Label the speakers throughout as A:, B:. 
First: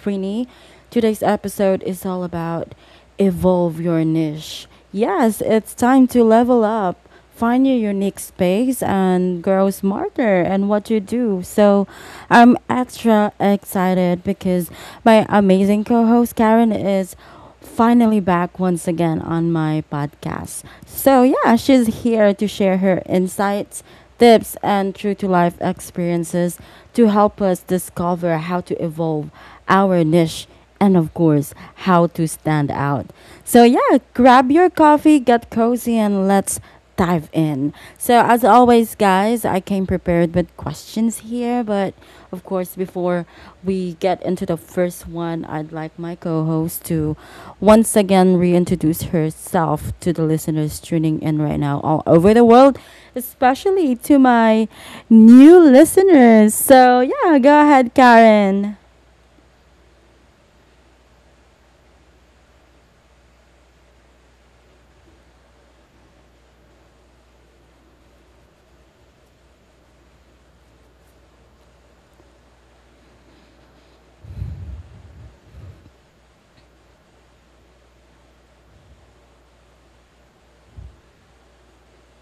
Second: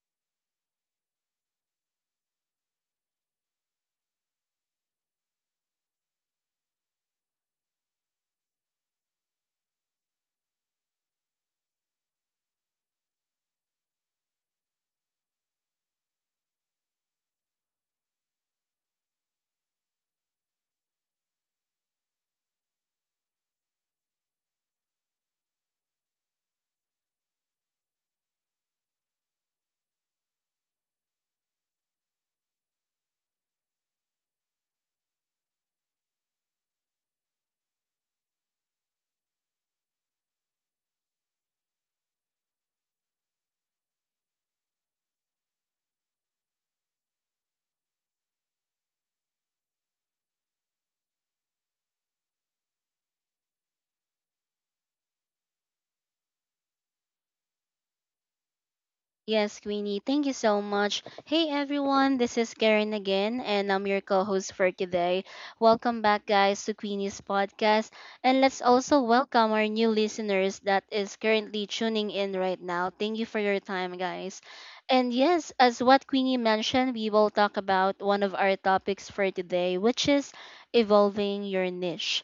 A: Queenie. Today's episode is all about evolve your niche. Yes, it's time to level up, find your unique space, and grow smarter in what you do. So I'm extra excited because my amazing co host Karen is finally back once again on my podcast. So, yeah, she's here to share her insights, tips, and true to life experiences to help us discover how to evolve our niche and, of course, how to stand out. So, yeah, grab your coffee, get cozy, and let's dive in. So, as always, guys, I came prepared with questions here, but of course, before we get into the first one, I'd like my co host to once again reintroduce herself to the listeners tuning in right now all over the world, especially to my new listeners. So, yeah, go ahead, Karen.
B: Yes, Queenie, thank you so much. Hey everyone, this is Karen again, and I'm your co host for today. Welcome back, guys, to Queenie's podcast. And let's also welcome our new listeners that is currently tuning in right now. Thank you for your time, guys. And yes, as what Queenie mentioned, we will talk about one of our topics for today, which is evolving your niche.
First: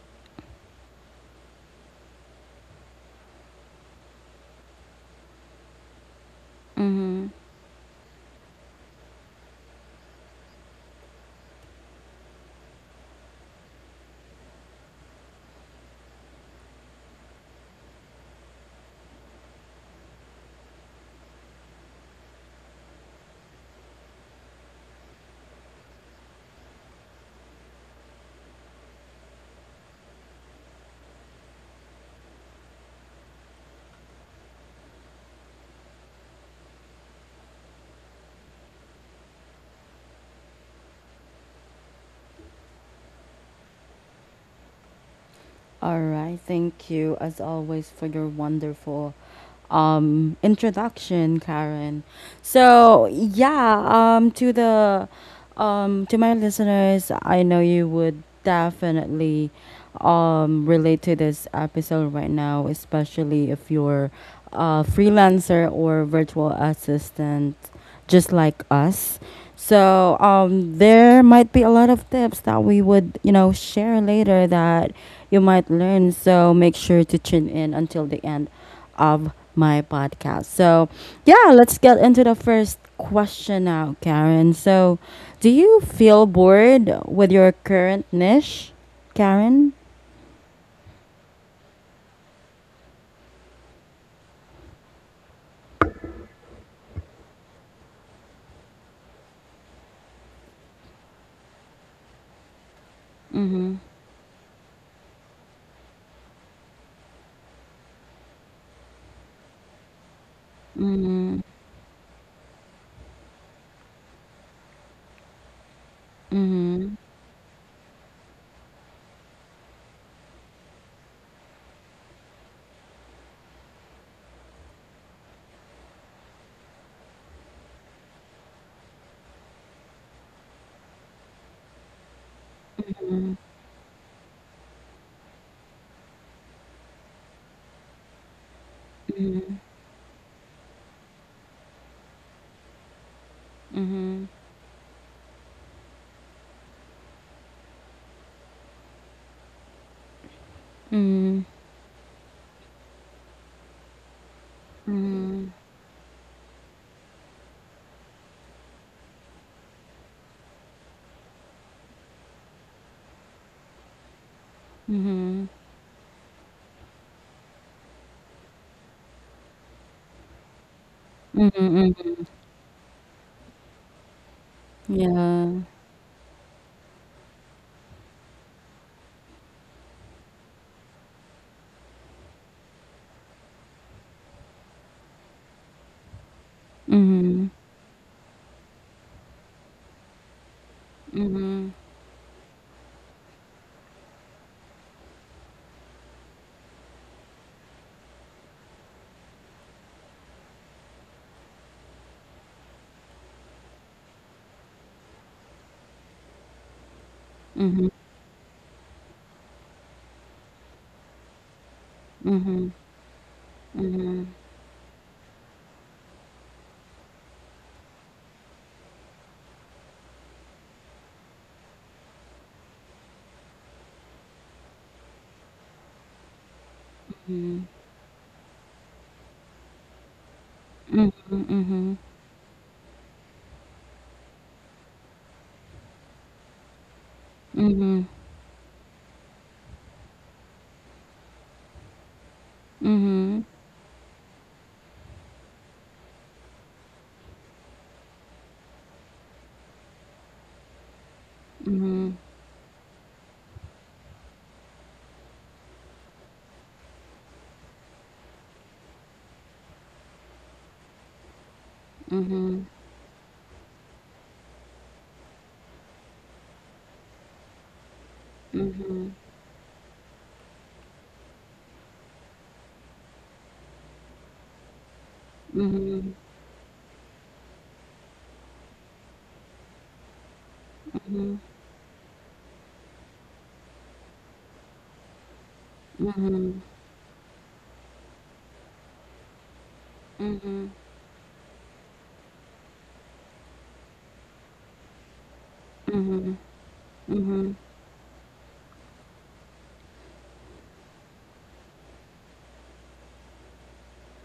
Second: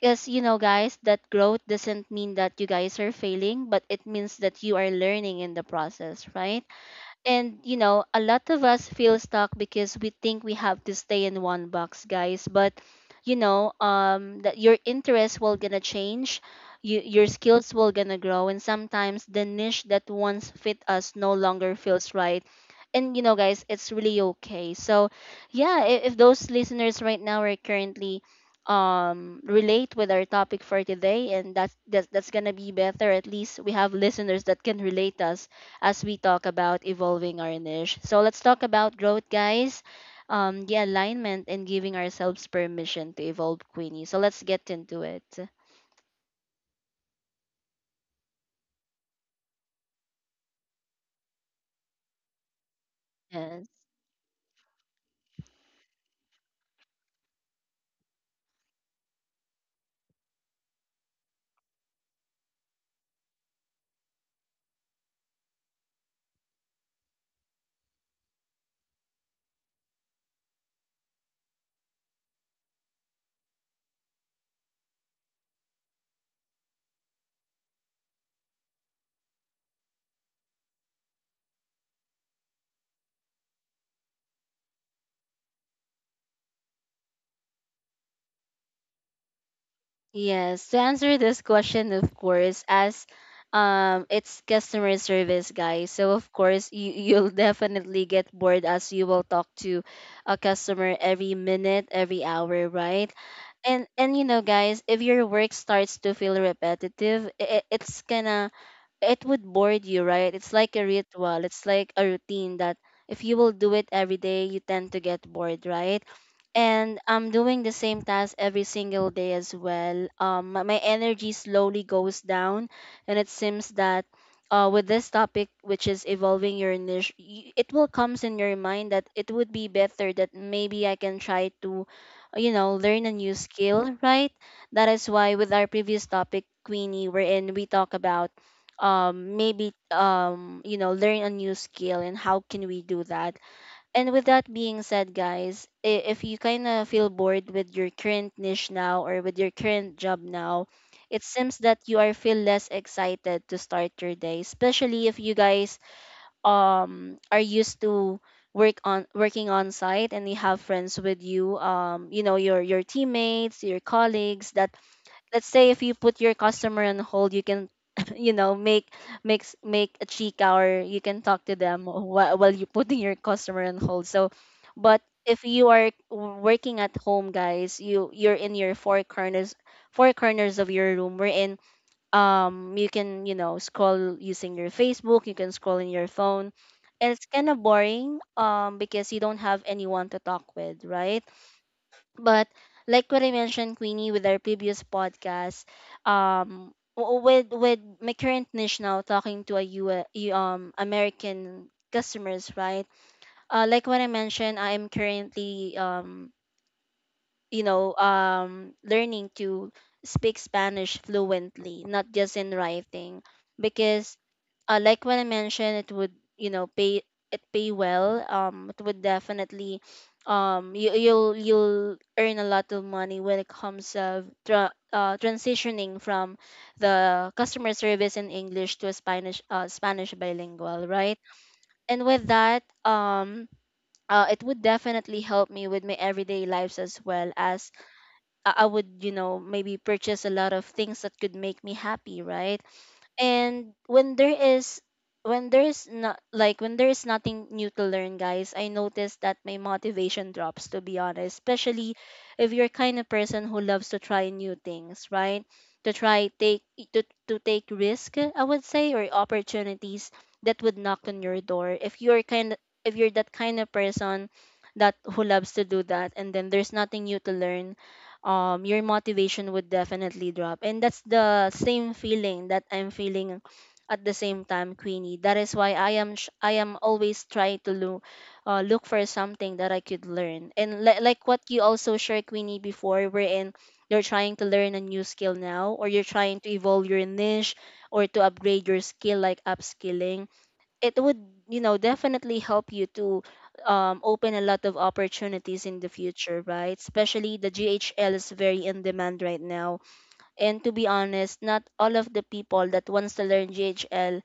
B: Because you know, guys, that growth doesn't mean that you guys are failing, but it means that you are learning in the process, right?
A: Mm-hmm.
B: And you know, a lot of us feel stuck because we think we have to stay in one box, guys. But you know, that your interests will gonna change, your skills will gonna grow, and sometimes the niche that once fit us no longer feels right. And you know, guys, it's really okay. So, yeah, if those listeners right now are currently relate with our topic for today, and that's gonna be better. At least we have listeners that can relate us as we talk about evolving our niche. So let's talk about growth, guys. The alignment and giving ourselves permission to evolve, Queenie. So let's get into it.
A: All right. Thank you, as always, for your wonderful introduction, Karen. So
B: Yes.
A: yeah, to the to my listeners, I know you would definitely relate to this episode right now, especially if you're a freelancer or virtual assistant just like us. So there might be a lot of tips that we would, share later that you might learn. So make sure to tune in until the end of my podcast. So yeah, let's get into the first question now, Karen. So do you feel bored with your current niche, Karen?
B: Yes. To answer this question, of course, as it's customer service, guys, so of course you'll definitely get bored as you will talk to a customer every minute, every hour, right.
A: Mm-hmm.
B: And you know, guys, if your work starts to feel repetitive, it, it's gonna it would board you, right? It's like a
A: Mm-hmm.
B: ritual. It's like a routine that if you will do it every day, you tend to get bored, right?
A: Mm-hmm.
B: And I'm doing the same task every single day as well. My energy slowly goes down, and it seems that with this topic, which is evolving your niche, it will comes in your mind that it would be better that maybe I can try to, learn a new skill, right? That is why with our previous topic, Queenie, wherein we talk about maybe learn a new skill, and how can we do that. And
A: Mm-hmm.
B: with that being said, guys, if you kind of feel bored with your current niche now or with your current job now, it seems that you are feel less excited to start your day, especially if you
A: Mm-hmm.
B: guys are used to working on site, and you have friends with you, you know your teammates, your colleagues, that
A: Mm-hmm.
B: let's say if you put your customer on hold, you can you know make make a cheek, or you can talk to them
A: Mm-hmm.
B: while you're putting your customer on hold. So, but if
A: Yeah.
B: you are working at home, guys, you're in your four corners, of your room, we're in you can, you know, scroll using your Facebook, you can scroll in your phone, and it's
A: Mhm,
B: kind of boring, because you don't have anyone to talk with, right.
A: mhm,
B: But like what I mentioned, Queenie, with our previous podcast, um, with my current niche now, talking to a U S, American customers, right? Like what I mentioned, I am currently
A: mhm,
B: learning to speak Spanish fluently, not just in
A: mhm,
B: writing, because
A: mhm,
B: like when I mentioned, it would pay, it pay well. It would definitely, you'll earn a lot of money when it comes of transitioning from the customer service in English to a Spanish bilingual, right?
A: mhm, mhm,
B: And with that, it would definitely help me with my everyday lives as well, as
A: mhm,
B: I would, maybe purchase a lot of things that could make me happy, right?
A: mhm,
B: And when there is nothing new to learn, guys, I notice that my motivation drops, to be honest, especially
A: mhm,
B: if you're kind of person who loves to try new things, right. to try take to take risk, I would say, or opportunities that would knock on your door. If you're kind
A: mhm,
B: if you're that kind of person that who loves to do that, and then there's nothing new to learn, your motivation would definitely drop. And that's the same feeling that I'm feeling at the same time, Queenie. That is why
A: mhm,
B: I am always trying to look, look for something that I could learn, and like what you also shared, Queenie, before, wherein you're trying to learn a new skill now, or you're trying to evolve your niche, or to upgrade your skill, like upskilling.
A: mhm, mhm,
B: It would, definitely help you to open a lot of opportunities in the
A: mhm,
B: future, right, especially the
A: mhm,
B: GHL is very in demand right now. And to be honest, not all of the people that wants to learn GHL,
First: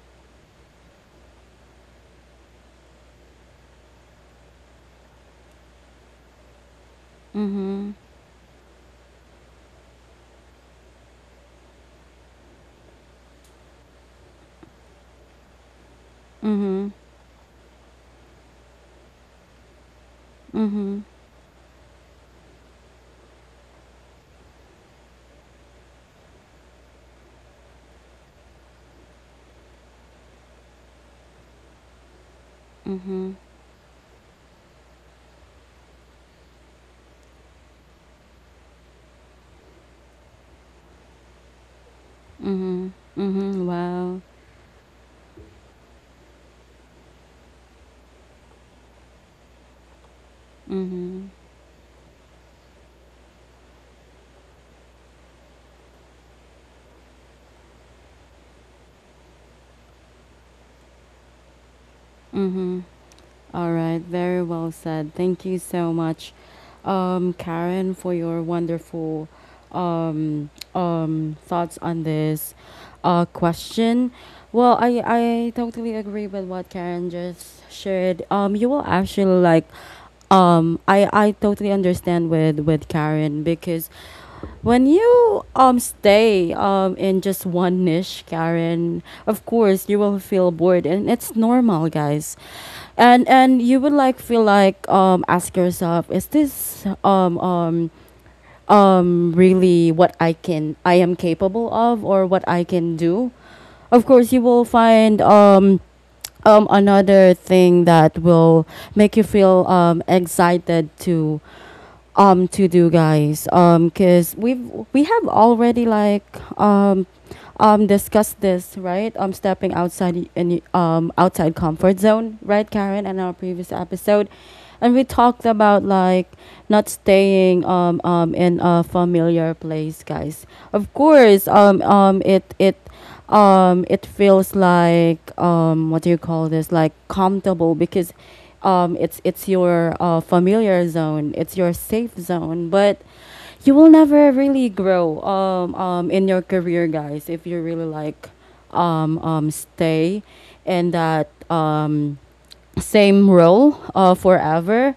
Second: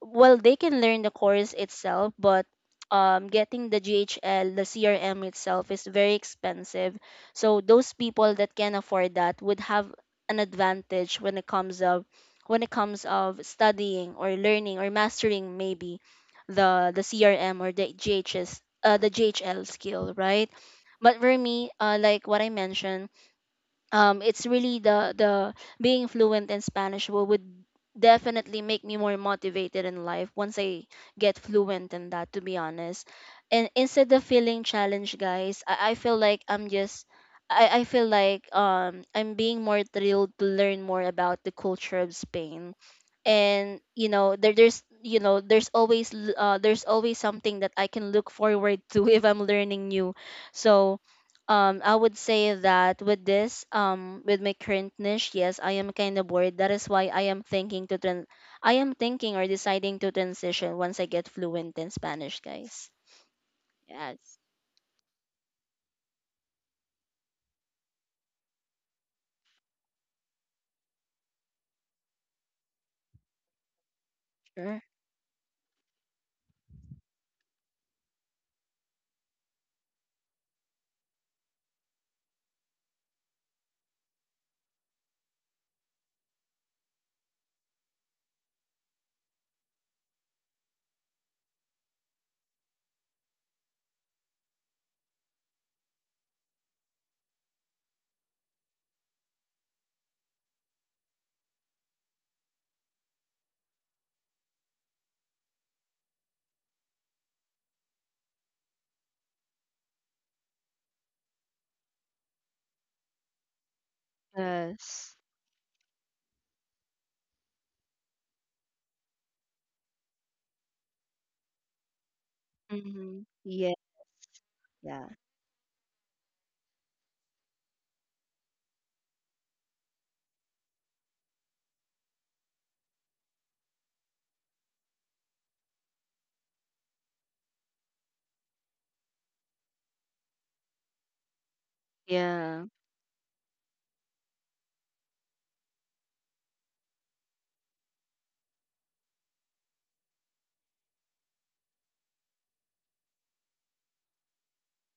B: well, they can learn the course itself, but getting the GHL, the CRM itself is very expensive. So those people that can afford that would have an advantage when it comes of studying or learning or mastering maybe the CRM or the GHS uh, the GHL skill, right?
A: mhm,
B: But for me, like what I mentioned, it's really the being fluent in Spanish, would definitely make me more motivated in life once I get fluent in that, to be honest.
A: mhm,
B: And instead of feeling challenged, guys, I feel like I feel like I'm being more thrilled to learn more about the culture of Spain.
A: mhm, mhm,
B: And
A: wow.
B: there's, you know, there's always something that I can look forward to if I'm learning new. So
A: Mhm,
B: I would say that with my current niche, yes, I am kind of bored. That is why I am thinking or deciding to transition once I get fluent in Spanish,
A: mhm.
B: guys.
A: All right,
B: Yes.
A: very well said. Thank you so much, Karen, for your wonderful thoughts on this question. Well,
B: Sure.
A: I totally agree with what Karen just shared. You will actually like I totally understand with Karen because when you stay in just one niche, Karen, of course you will feel bored and it's normal, guys, and you would like feel like ask yourself, is this really what I am capable of or what I can do? Of course you will find another thing that will make you feel excited to do, guys, because we
B: Yes.
A: have already like um discussed this, right? Stepping outside outside comfort zone, right, Karen, in
B: Hmm.
A: our previous
B: Yeah.
A: episode? And we
B: Yeah.
A: talked about like not staying in a familiar place, guys. Of course, it feels like what do you call this like comfortable because it's your familiar zone, it's your safe
B: Yeah.
A: zone, but you will never really grow in your career, guys, if you really like stay in that same role forever.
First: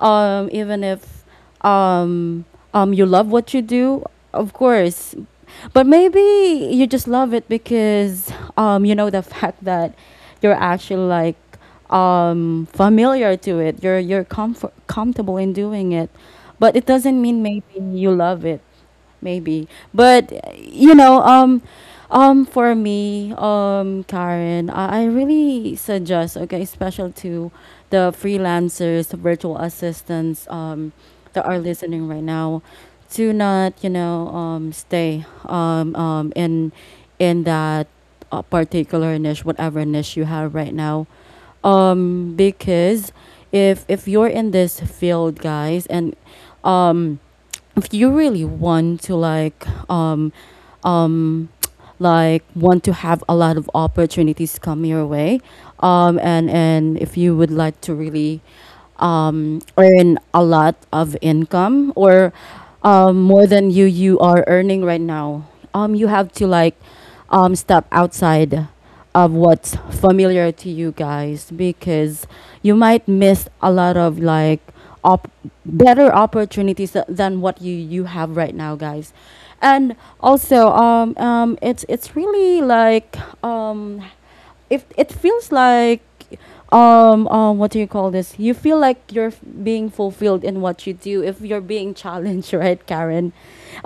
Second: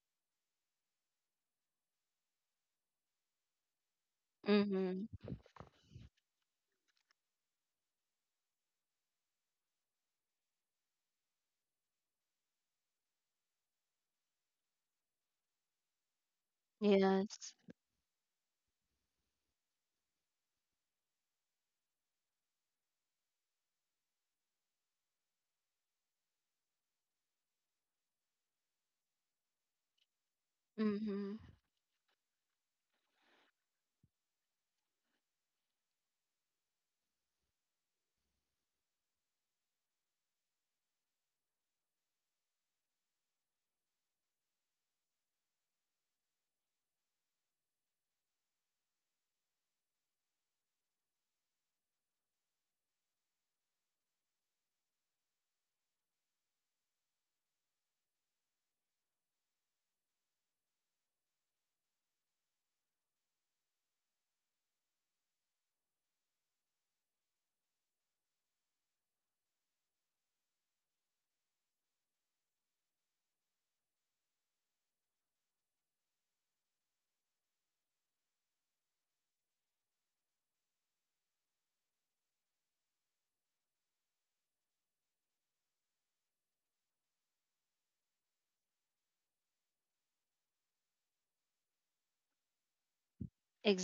A: Even if um, you love what you do, of
B: Hmm.
A: course, but maybe you just love it because you know the fact that you're actually like familiar to it. You're comfortable in doing it, but it doesn't mean
B: Yes.
A: maybe you love it. Maybe. But you know um for me, Karen, I really suggest, okay, special to the freelancers, the virtual assistants
B: Hmm.
A: that are listening right now, to not, stay in that particular niche, whatever niche you have right now, because if you're in this field, guys, and um, if you really want to like um like want to have a lot of opportunities come your way, and if you would like to really earn a lot of income or more than you are earning right now, you have to like step outside of what's familiar to you, guys, because you might miss a lot of like op- better opportunities than what you have right now, guys. And also it's really like um if it feels like what do you call this you feel like you're being fulfilled in what you do if you're being challenged right, Karen?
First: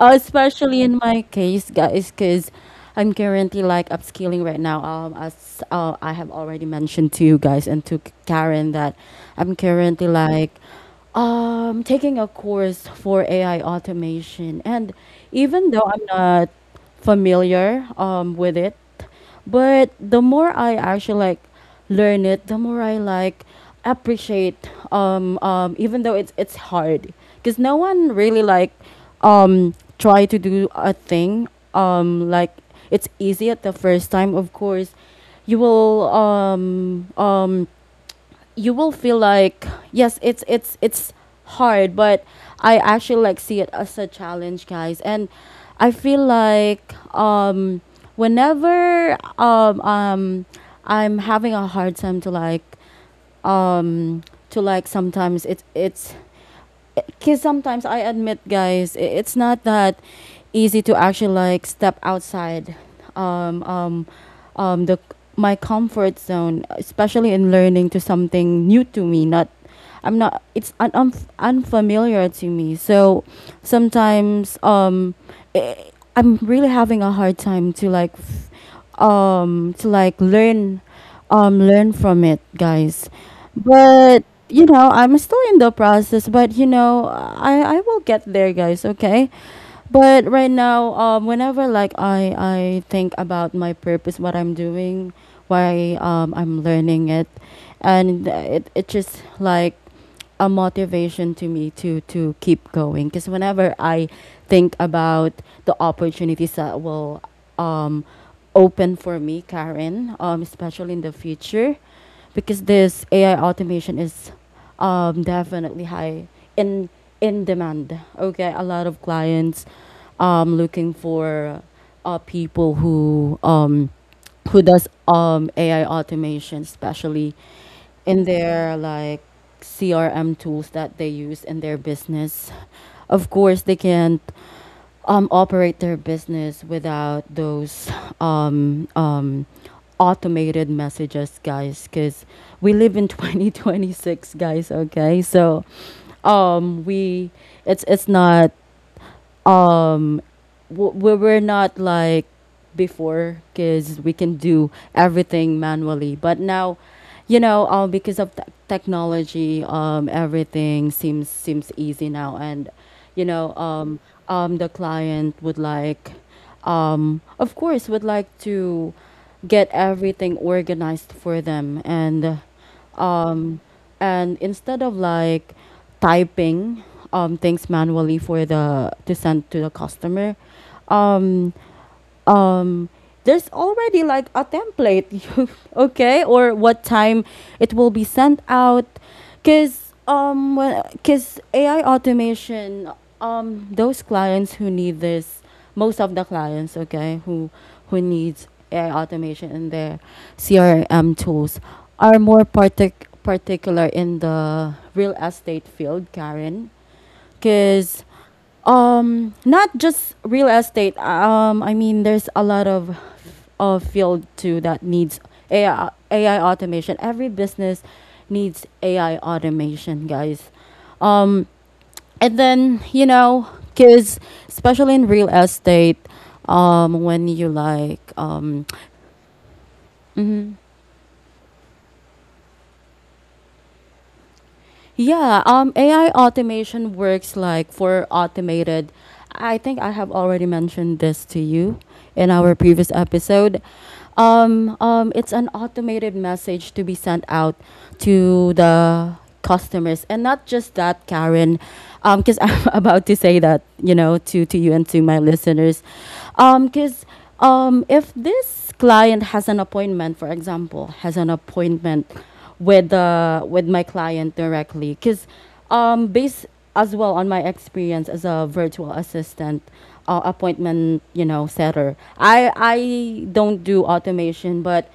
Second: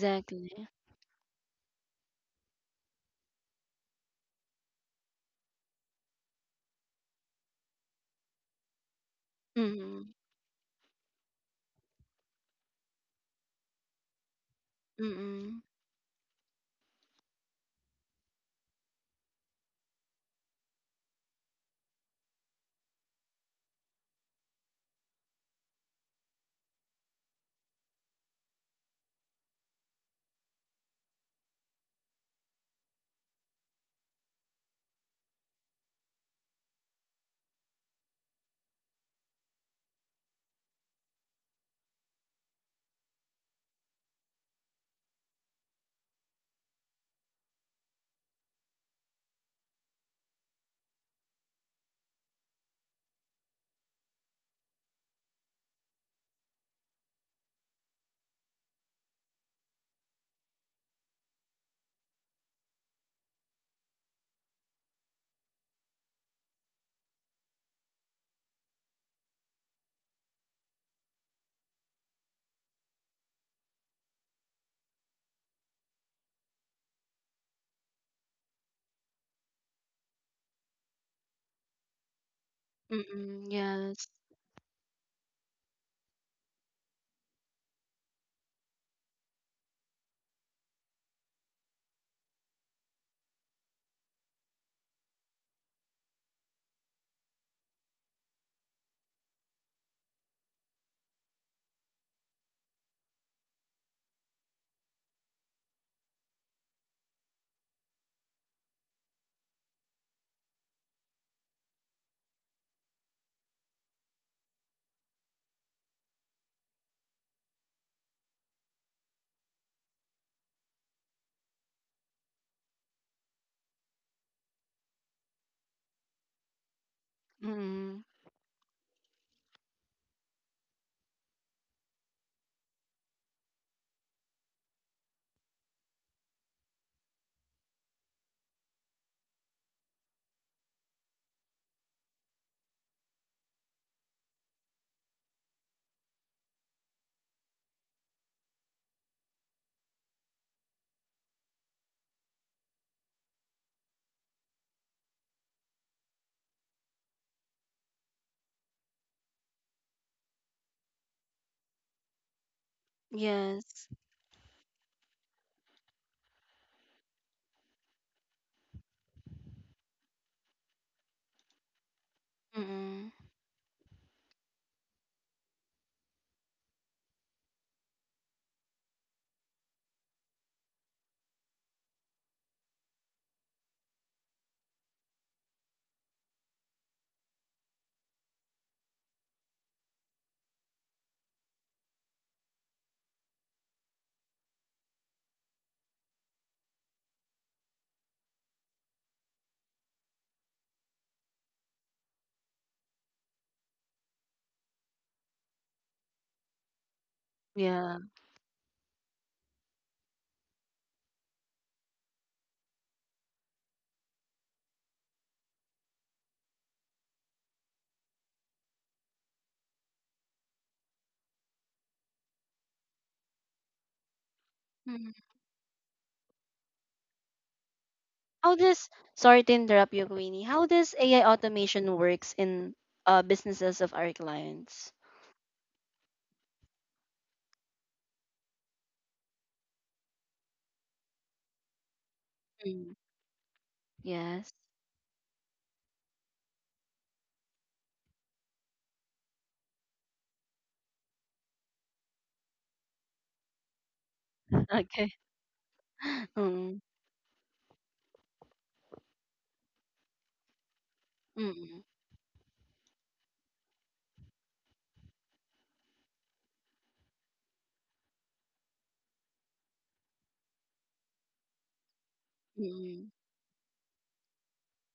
A: Especially in my case, guys, because I'm currently like upskilling right now, as I have already mentioned to you guys and to Karen that I'm currently
B: Hmm.
A: like taking a course for AI automation, and
B: Mm,
A: even though I'm not familiar with it. But the more I actually like learn it, the more I like appreciate even though it's hard, because no one really like um try to do a thing like it's easy at the first time. Of course you will um um you will feel like, yes, it's hard, but I actually like see it as a challenge, guys, and I feel like whenever I'm having a hard time to like um sometimes it's because sometimes I admit, guys, it's not that easy to actually like step outside um, um, the my comfort zone, especially in learning to something new to me. Not, I'm not. It's un, unf unfamiliar to me. So sometimes, I I'm really having a hard time to like, to like learn, learn from it, guys.
B: mm, yes.
A: But you know, I'm still in the process, but you know, I will get there, guys, okay? But right now, whenever like I think about my purpose, what I'm doing, why I'm learning it, and it just like a motivation to me to keep going, because whenever I think about the opportunities that will um open for me, Karen, especially in the future, because this AI automation is definitely high in in demand. Okay, a lot of clients looking for people who does AI automation, especially
B: Mm,
A: in their like CRM tools that they use in their business. Of course, they can't operate their business without those um, um, automated messages, guys, because we live in 2026, guys, okay, so we it's not um we we're not like before, because we can do everything manually, but now, you know, because of technology, everything seems easy now. And you know,
B: yes.
A: the client would like, of course, would like to get everything organized for them, and
B: Mm,
A: um instead of like typing things manually for the to send to the customer, um, um, there's already like a template okay, or what time it will be sent out, because ai automation, those clients who need this, most of the clients, okay, who needs ai automation in their crm tools, are more particular in the real estate field, Karen,
B: yeah.
A: because not just real estate, I mean there's a lot of field too that needs ai automation. Every business needs ai automation, guys. um and then, you know, because, especially in
B: Mm.
A: real estate, when you like
B: How does, sorry to interrupt you, Queenie.
A: mhm.
B: How does AI automation works in businesses of our clients?
A: Yeah, ai automation works like for automated, I think I have already mentioned this to you in our previous
B: Mm,
A: episode.
B: yes.
A: It's an automated message to be sent out to the customers, and not just that, Karen, because I'm about to say that, you know, to you and to
B: Okay.
A: my listeners.
B: Mm,
A: Because if this client has an appointment, for example, has an
B: mm,
A: appointment with my client directly, because based as well on my experience as a virtual assistant, appointment, you know, setter, I
B: mm,
A: I don't do automation, but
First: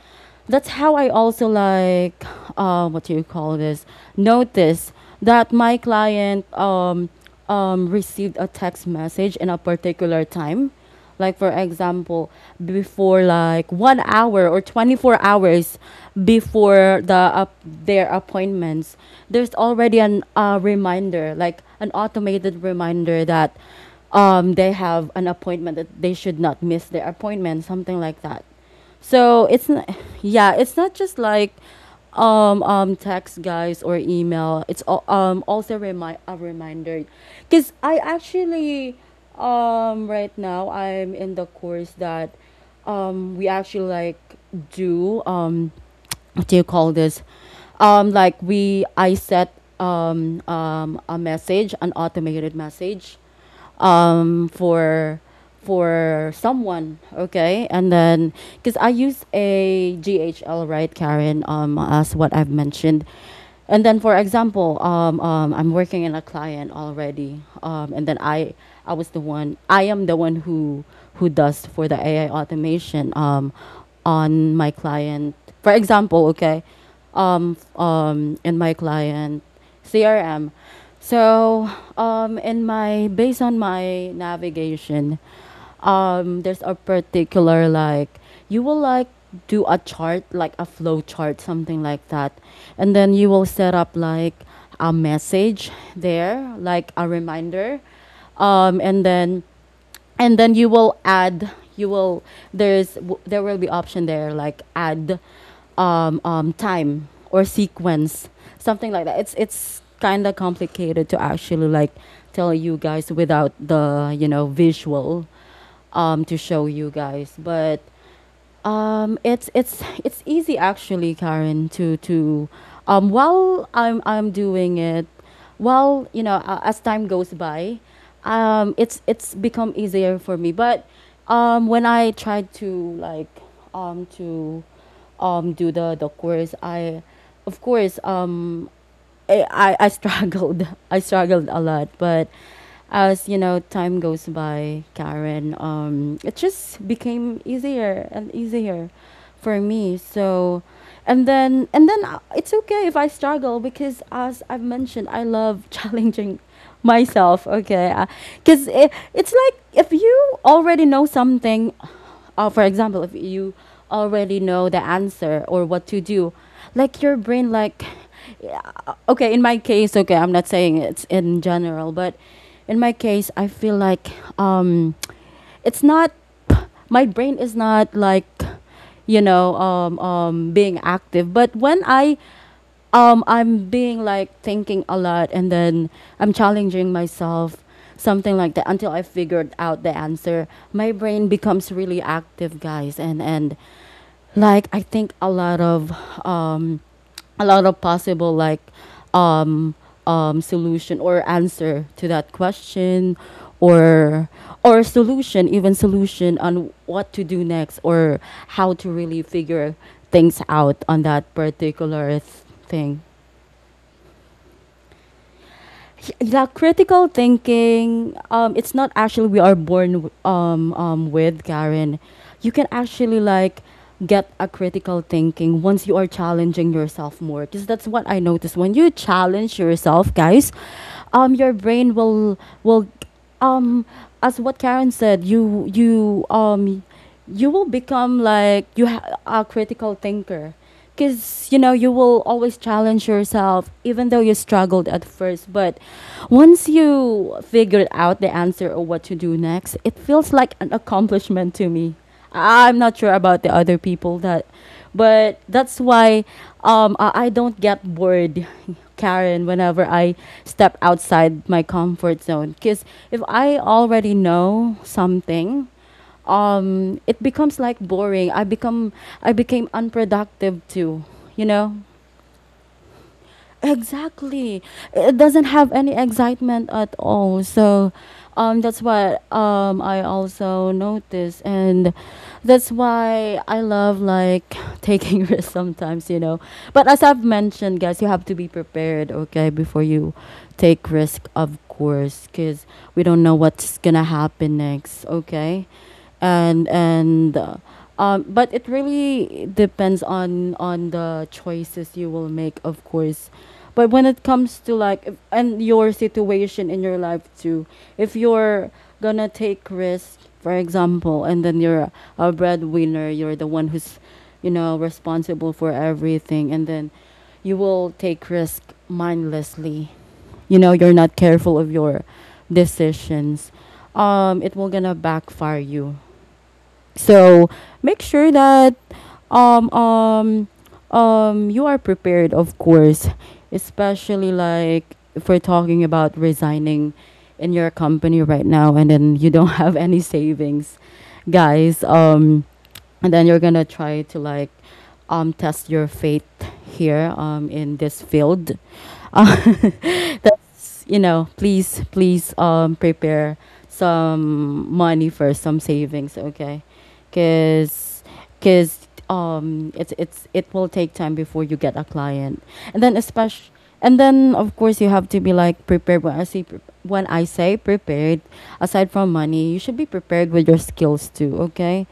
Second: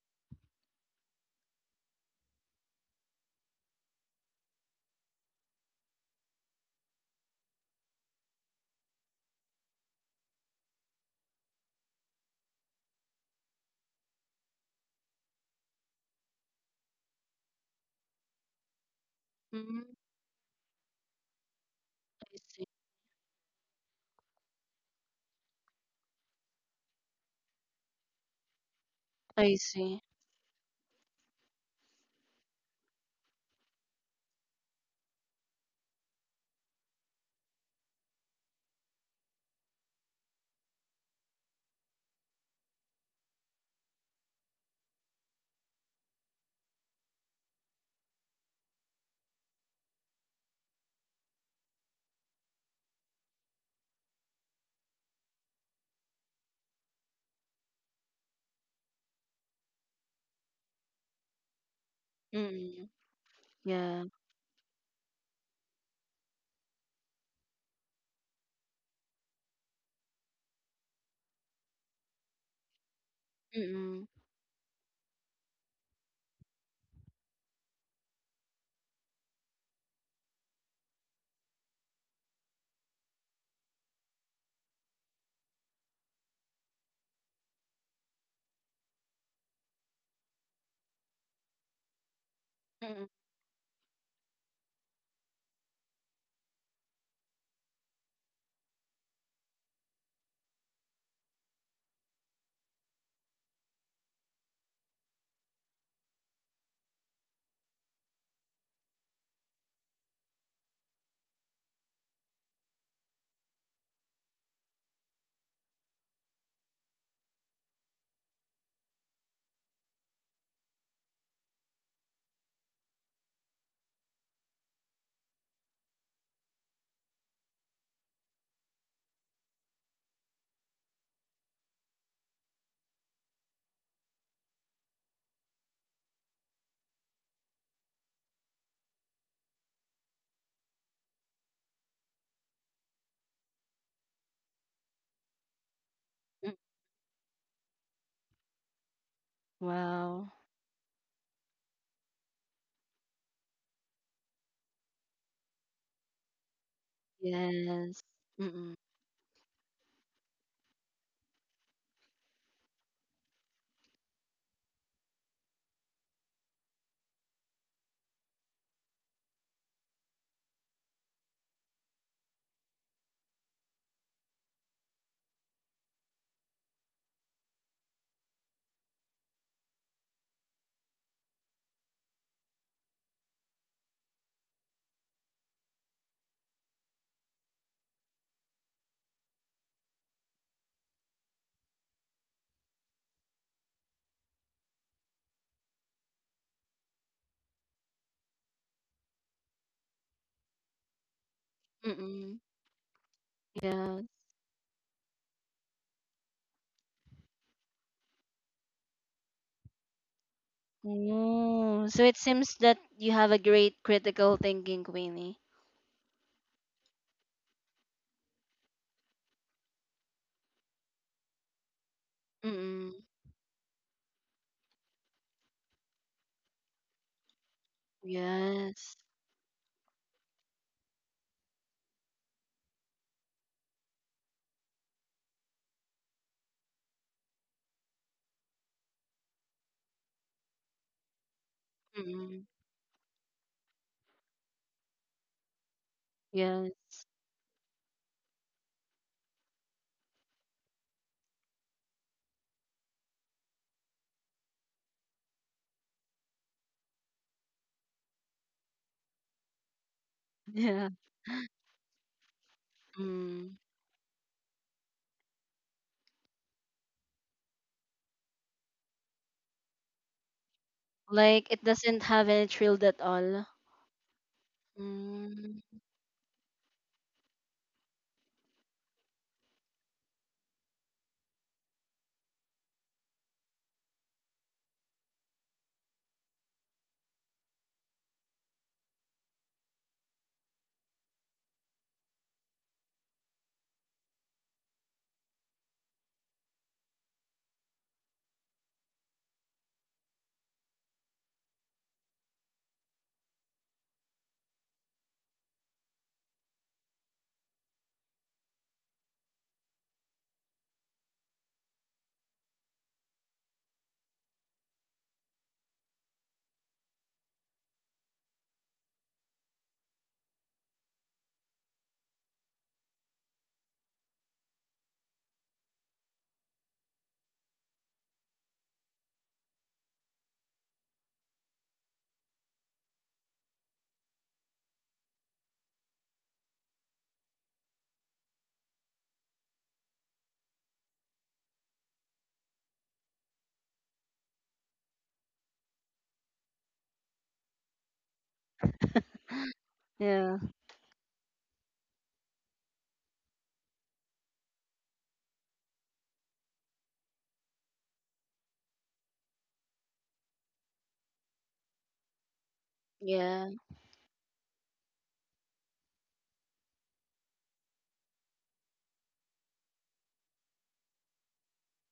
A: that's how I also like, what do you call this? Notice that my client received a text message in a particular time like, for example, before like 1 hour or 24 hours before the up their appointments, there's
B: mm.
A: already an reminder, like an
B: I
A: automated
B: see.
A: reminder that, they have an appointment, that they should not miss their appointment, something like that. So
B: I
A: it's not,
B: see.
A: yeah, it's not just like text, guys, or email. It's also a reminder, because I actually right now I'm in the course that we actually like do, what do you call this? Like we, I set a message, an automated message, um, for for someone, okay? And then because I use a GHL, right, Karen, as what I've
B: Mm,
A: mentioned. And then,
B: yeah.
A: for example, I'm working in a client already, and then I was the one, I am the one who does for the AI automation,
B: Mm,
A: on my client. For example, okay, in my client. CRM. So, in my based on my navigation, there's a particular, like, you will, like, do a chart, like a flow chart, something like that,
B: mm,
A: and
B: mm,
A: then you will set up, like, a message there, like a reminder, um, and then and then you will add, you will there will be option there like add time or sequence, something like that. It's kind of complicated to actually, like, tell you guys without the visual, to show you guys. But it's easy actually, Karen. To While I'm doing it, while as time goes by, it's become easier for me. But when I tried to, like, to do the course, I, of course, I struggled. I struggled a lot, but, as you know, time goes by, Karen, it
B: mm.
A: just became easier and easier for me.
B: Wow.
A: So, and then, it's okay if I struggle because, as I've mentioned, I love challenging myself. Okay,
B: Yes.
A: because
B: Mm,
A: it's like if you already know something, for example, if you already know the answer or what to do, like, your brain, like, yeah. Okay, in my case, okay, I'm not saying it's in general, but in my case, I feel like, um, it's not, my brain is not, like, being active. But when I'm being, like, thinking a lot, and then I'm challenging myself, something like that, until I figured out the answer, my brain becomes really active, guys. And, like, I think a lot of, um a lot of possible, like, um solution or answer
B: mm,
A: to that
B: mm.
A: question.
B: Yeah.
A: Or or solution, even solution on what to do next, or how to really figure things out on that
B: Oh,
A: particular
B: so it seems that
A: thing.
B: you have a great critical thinking, Queenie.
A: Yeah, critical thinking. It's not actually, we are born with, Karen. You can
B: Mm-mm.
A: actually, like, get a critical thinking once you are challenging yourself more. Because that's what I noticed. When you
B: Yes.
A: challenge yourself, guys, your brain will, will um, as what Karen said, you will become, like, you a critical thinker, because you will
B: Mm-mm.
A: always challenge yourself, even though you struggled at first. But once
B: Yes.
A: you figured out the answer or what to do next, it feels like an accomplishment to me. I'm not sure about the other people, that. But that's why, I don't get bored, Karen, whenever I step
B: Yeah.
A: outside my comfort zone, because if I
B: Mm.
A: already know something, it becomes, like, boring. I become, I became unproductive too you
B: Like it
A: know
B: doesn't have any thrill at all.
A: exactly. It doesn't
B: Mm.
A: have any excitement at all. So, that's what, I also notice. And that's why I love, like, taking risks sometimes. But as I've mentioned, guys, you have to be prepared, okay, before you take risk, of course, because we don't know what's gonna happen next. Okay, and but it really depends on the choices you will make, of course. But when it comes to, like, if, and your situation in your life too, if you're gonna take risk, for example, and then you're a breadwinner, you're the one who's, responsible for everything. And then you will take risk mindlessly, you're not careful of your decisions. It will gonna backfire you. So make sure that, um um you are prepared, of course, especially, like, if we're talking about resigning in your company right now and then you don't have any savings, guys. And then you're gonna try to, like, test your faith here, in this field.
B: Yeah.
A: Please, please, please, prepare some money for some savings, okay? Because, it will take time before you get a client. And then,
B: Yeah.
A: especially, and then of course you have to be like prepared. When I say prepared, aside from money, you should be prepared with your skills too, okay?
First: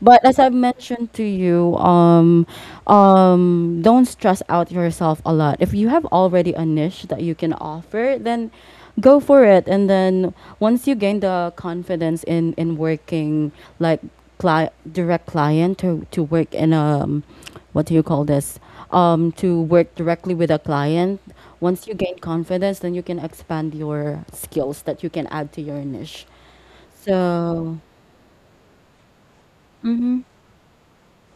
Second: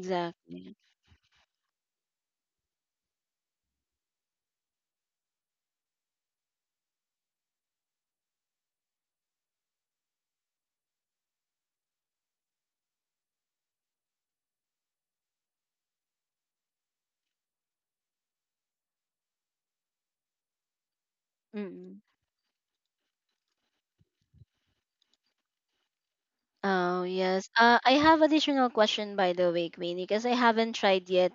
A: But as I've mentioned to you, don't stress out yourself a lot. If you have already a niche that you can offer, then go for it. And then once you gain the confidence in, working, like, direct client to, work in, what do you call this? To work directly with a client. Once you
B: Mm-mm.
A: gain confidence, then you can expand your skills that you can add to your niche.
B: Oh yes.
A: So,
B: I have additional question by the way, Queenie,
A: mm-hmm.
B: because I haven't tried yet.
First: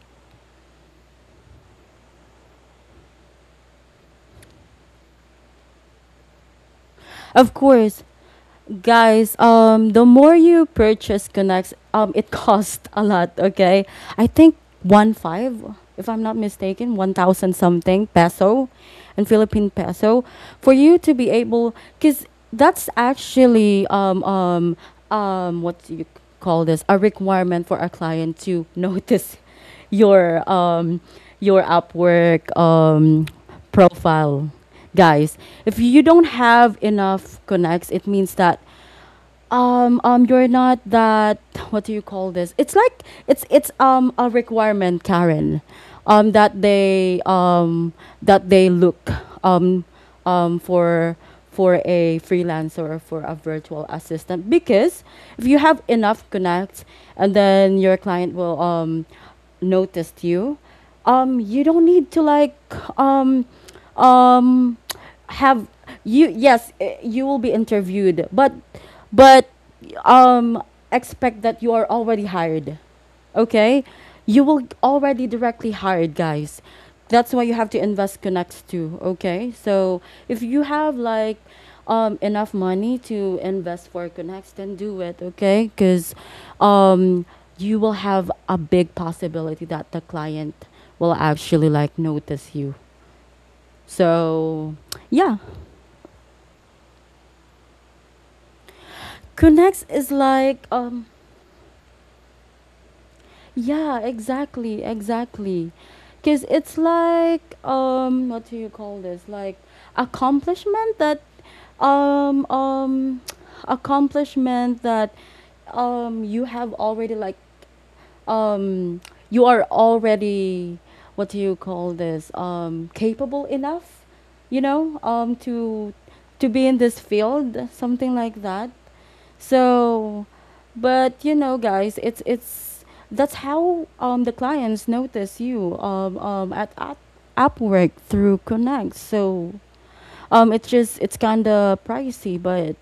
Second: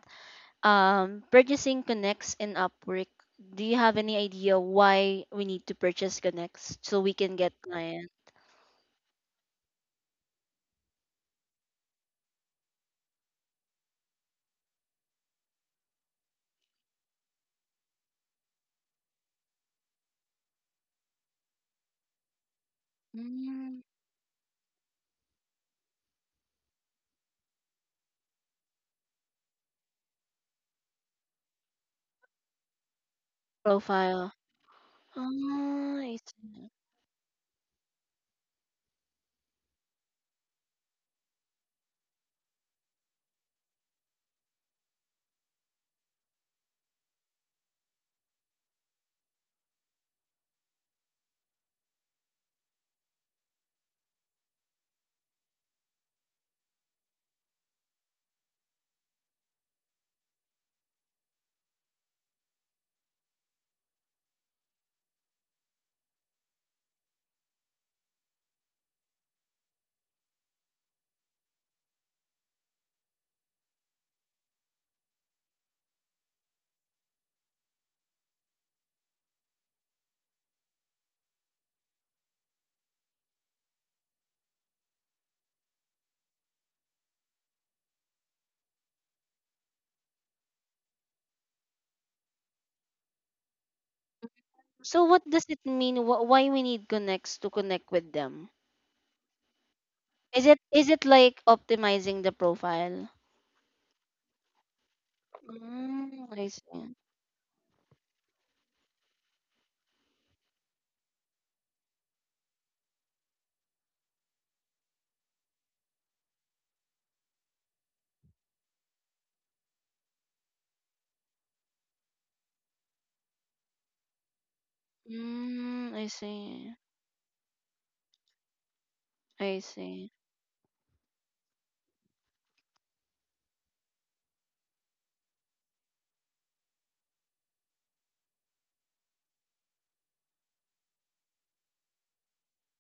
B: Purchasing Connects in Upwork. Do you have any idea why we need to purchase Connects so we can
A: Of
B: get
A: course,
B: clients?
A: guys, the more you purchase connects, it costs a lot. Okay, I think one five, if I'm not mistaken, 1,000 something peso, and Philippine peso, for you to be able, cause that's
B: Mm,
A: actually, what do you call this, a requirement for a client to notice your um your Upwork
B: profile.
A: profile, guys. If you
B: I
A: don't
B: see.
A: have enough connects, it means that, you're not that, what do you call this, it's like, it's a requirement, Karen, that they, look, um for, a freelancer or for a virtual assistant. Because if you have enough connects, and then your client will noticed you, you don't need to, like, um, um, have you. Yes, eh, you will be interviewed, but, but um, expect that you are already hired, okay, you will already directly hired, guys. That's why you have to invest connects too, okay. So if you have, like, enough money to invest for connects, then do it, okay, because, um, you will have a big possibility that the client will actually, like, notice you. So
B: So what
A: yeah,
B: does it mean? Why we need connects to connect with them?
A: connects is
B: Is it
A: like,
B: is it like optimizing the profile?
A: Yeah, exactly, exactly.
B: Mm,
A: Because
B: I
A: it's
B: see.
A: like, what do you call this? Like accomplishment that, um, um, accomplishment that, you have already, like, um, you are already, what do you call this? Capable enough, to,
B: Mm, I
A: be
B: see.
A: in this field, something like that.
B: I see.
A: So, but guys, it's that's how the clients notice you, at, Upwork through Connect. So, it's kind of pricey, but,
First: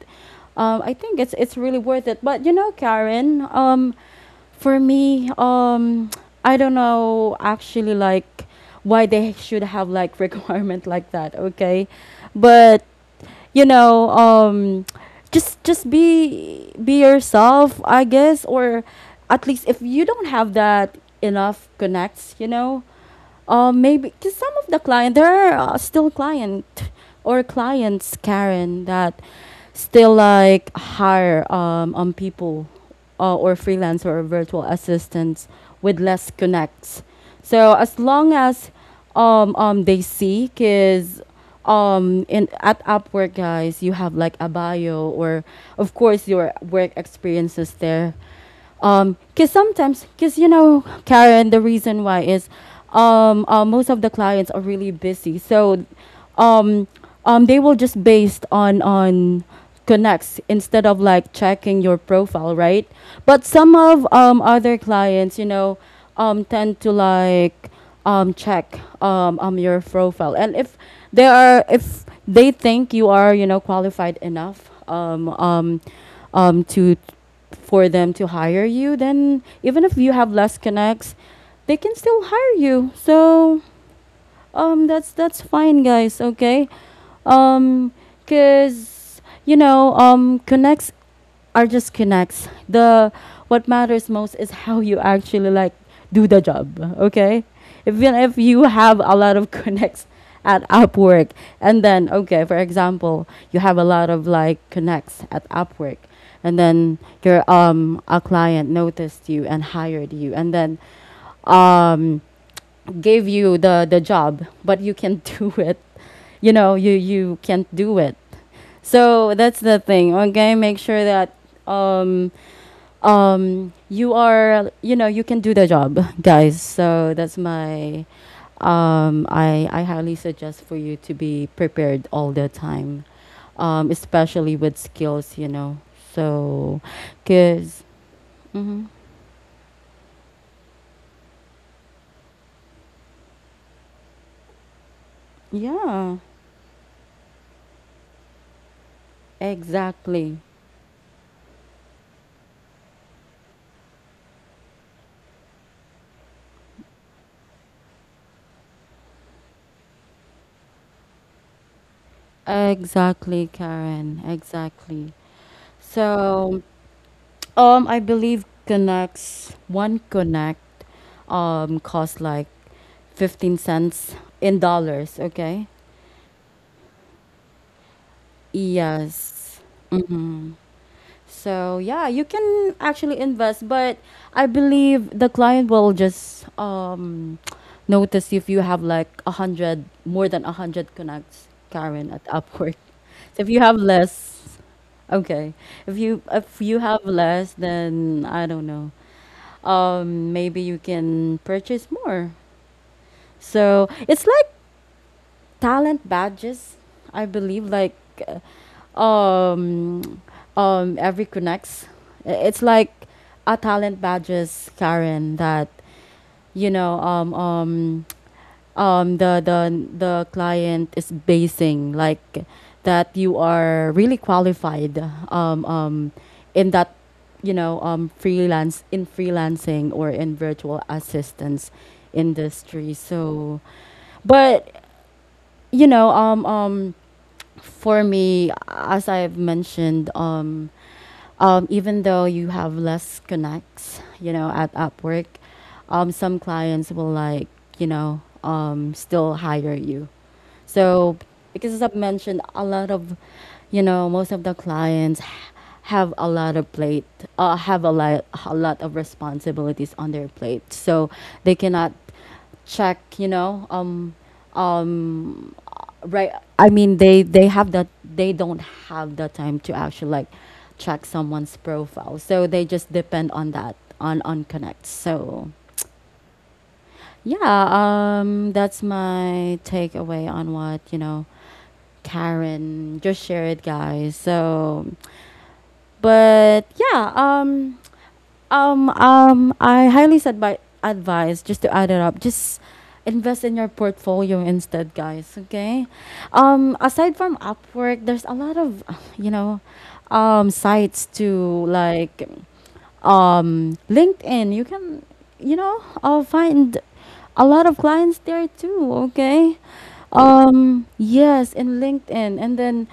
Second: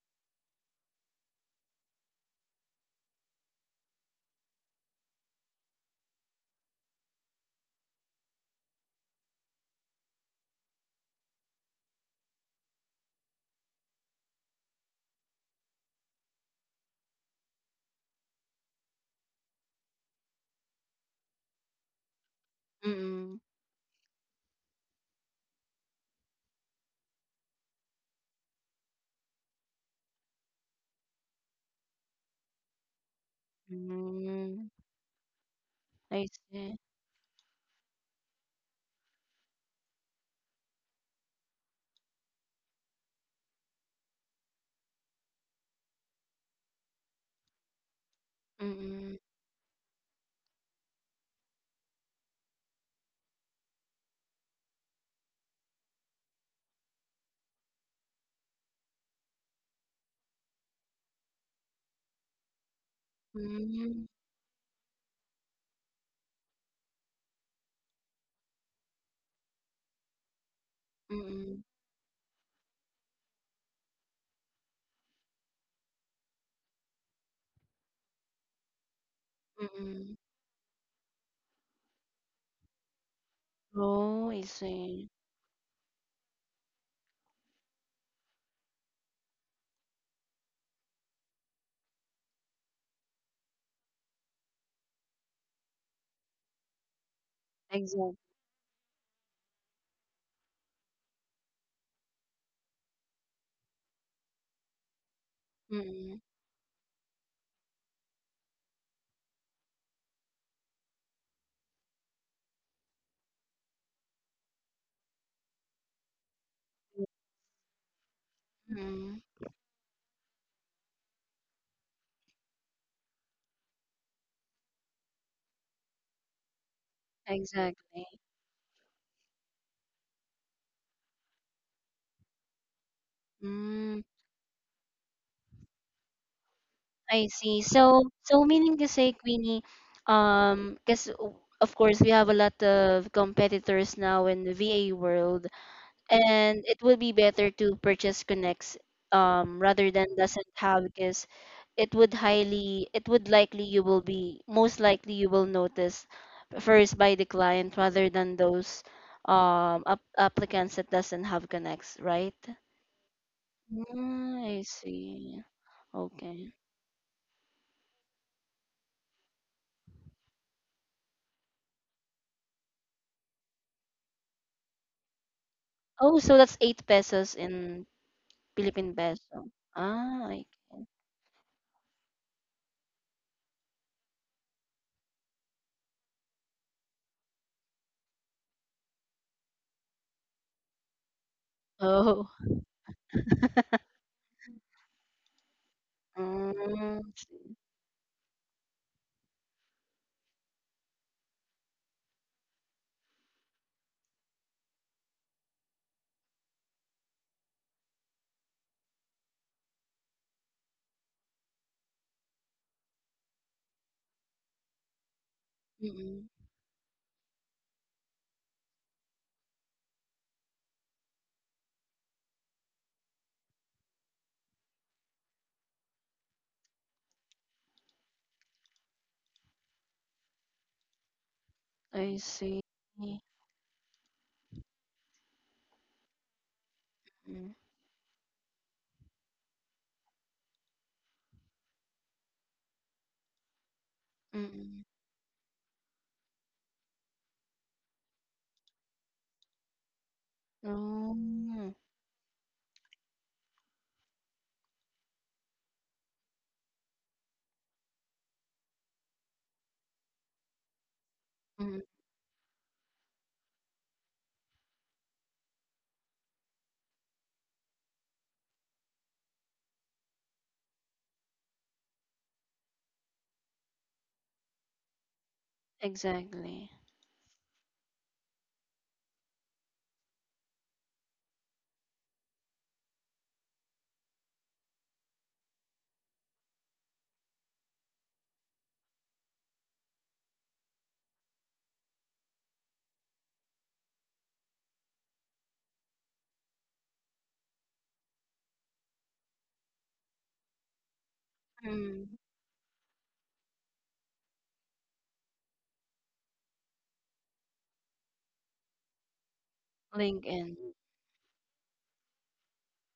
A: I think it's really worth it. But, Karen, for me, I don't know actually, like, why they should have, like, requirement like that. Okay, but, you know, um, just be yourself, I guess. Or, at least if you don't have that enough connects,
B: Mm-mm.
A: maybe because some of the client there are, still client or clients, Karen, that still, like, hire, people, or freelancer or virtual
B: Mm,
A: assistants with
B: I
A: less
B: see.
A: connects. So as long as, they see, because, in at Upwork, guys, you have like a bio, or of course your work experiences there.
B: Mm-mm.
A: Cause sometimes, cause, Karen, the reason why is, most of the clients are really busy, so, um, they will just based on, connects instead of, like, checking your profile, right? But some of,
B: Mm,
A: other clients, tend to, like, check, your profile. And
B: mm-mm.
A: if they think you are, qualified enough, to for them to hire you, then even if you
B: Mm-mm.
A: have less connects, they can still hire you. So,
B: Oh, I see.
A: that's fine, guys. Okay, Um because, connects are just connects. The What matters most is how you actually, like, do the job. Okay, even
B: Exactly.
A: if you have a lot of connects at Upwork, and then, okay, for example, you have a lot of, like, connects at Upwork,
B: Mm-mm.
A: and then your a client noticed you and hired you, and then um gave you the job, but you can't do it. You can't do it.
B: Mm-mm.
A: So that's the thing. Okay, make sure that, um you are, you know, you can do the job, guys. So, that's
B: Exactly.
A: my, um, I, I highly suggest for you to be prepared all the time,
B: Mm.
A: especially with skills. So,
B: I see.
A: because,
B: So meaning
A: mm-hmm,
B: to say, Queenie, because of course we have a lot of competitors now in the VA world,
A: yeah,
B: and it would be better to purchase Connects, rather than
A: exactly.
B: doesn't have, because it would highly, it would likely you will be most likely you will notice first by the client, rather than those applicants that doesn't have Connects, right?
A: Exactly, Karen.
B: Mm, I
A: Exactly.
B: see. Okay.
A: So, I believe connects, one connect cost like 15 cents in dollars. Okay.
B: Oh, so that's 8 pesos in Philippine peso.
A: Yes.
B: Ah,
A: Mm-hmm.
B: okay.
A: So yeah, you can actually invest, but I believe the client will just, notice if you have like 100, more than 100 connects, Karen, at
B: Oh.
A: Upwork. So if you have less, okay. If you
B: Mm,
A: have less, then I don't know. Maybe you can purchase more. So it's like talent badges, I believe. Like, Um, every connects. It's like a talent badges, Karen, that,
B: mm,
A: you know, um, um, um, the the the client is basing, like, that you are really qualified. Um, um, in that, freelance in freelancing or in virtual assistance
B: I see.
A: industry.
B: Mm,
A: So, but you know um um
B: mm.
A: for me, as I've mentioned, even though you have less connects, at
B: Mm.
A: Upwork, some clients will, like, still hire you. So,
B: Oh,
A: because as I've mentioned, most of the clients have a lot of plate, have a lot of responsibilities on their plate. So they
B: mm,
A: cannot check, um, right. I mean, they have that, they don't have the time to actually like check someone's profile. So they just depend on that, on connect. So,
B: exactly.
A: yeah, that's my takeaway on what, Karen just shared, guys. So, but yeah, I highly said by advice, just to add it up. Just invest in your portfolio instead, guys. Okay. Aside from Upwork, there's a lot of, you know, sites to,
B: Mm,
A: like, LinkedIn. You can, find a lot of clients there too. Okay.
B: LinkedIn.
A: Yes, in LinkedIn, and then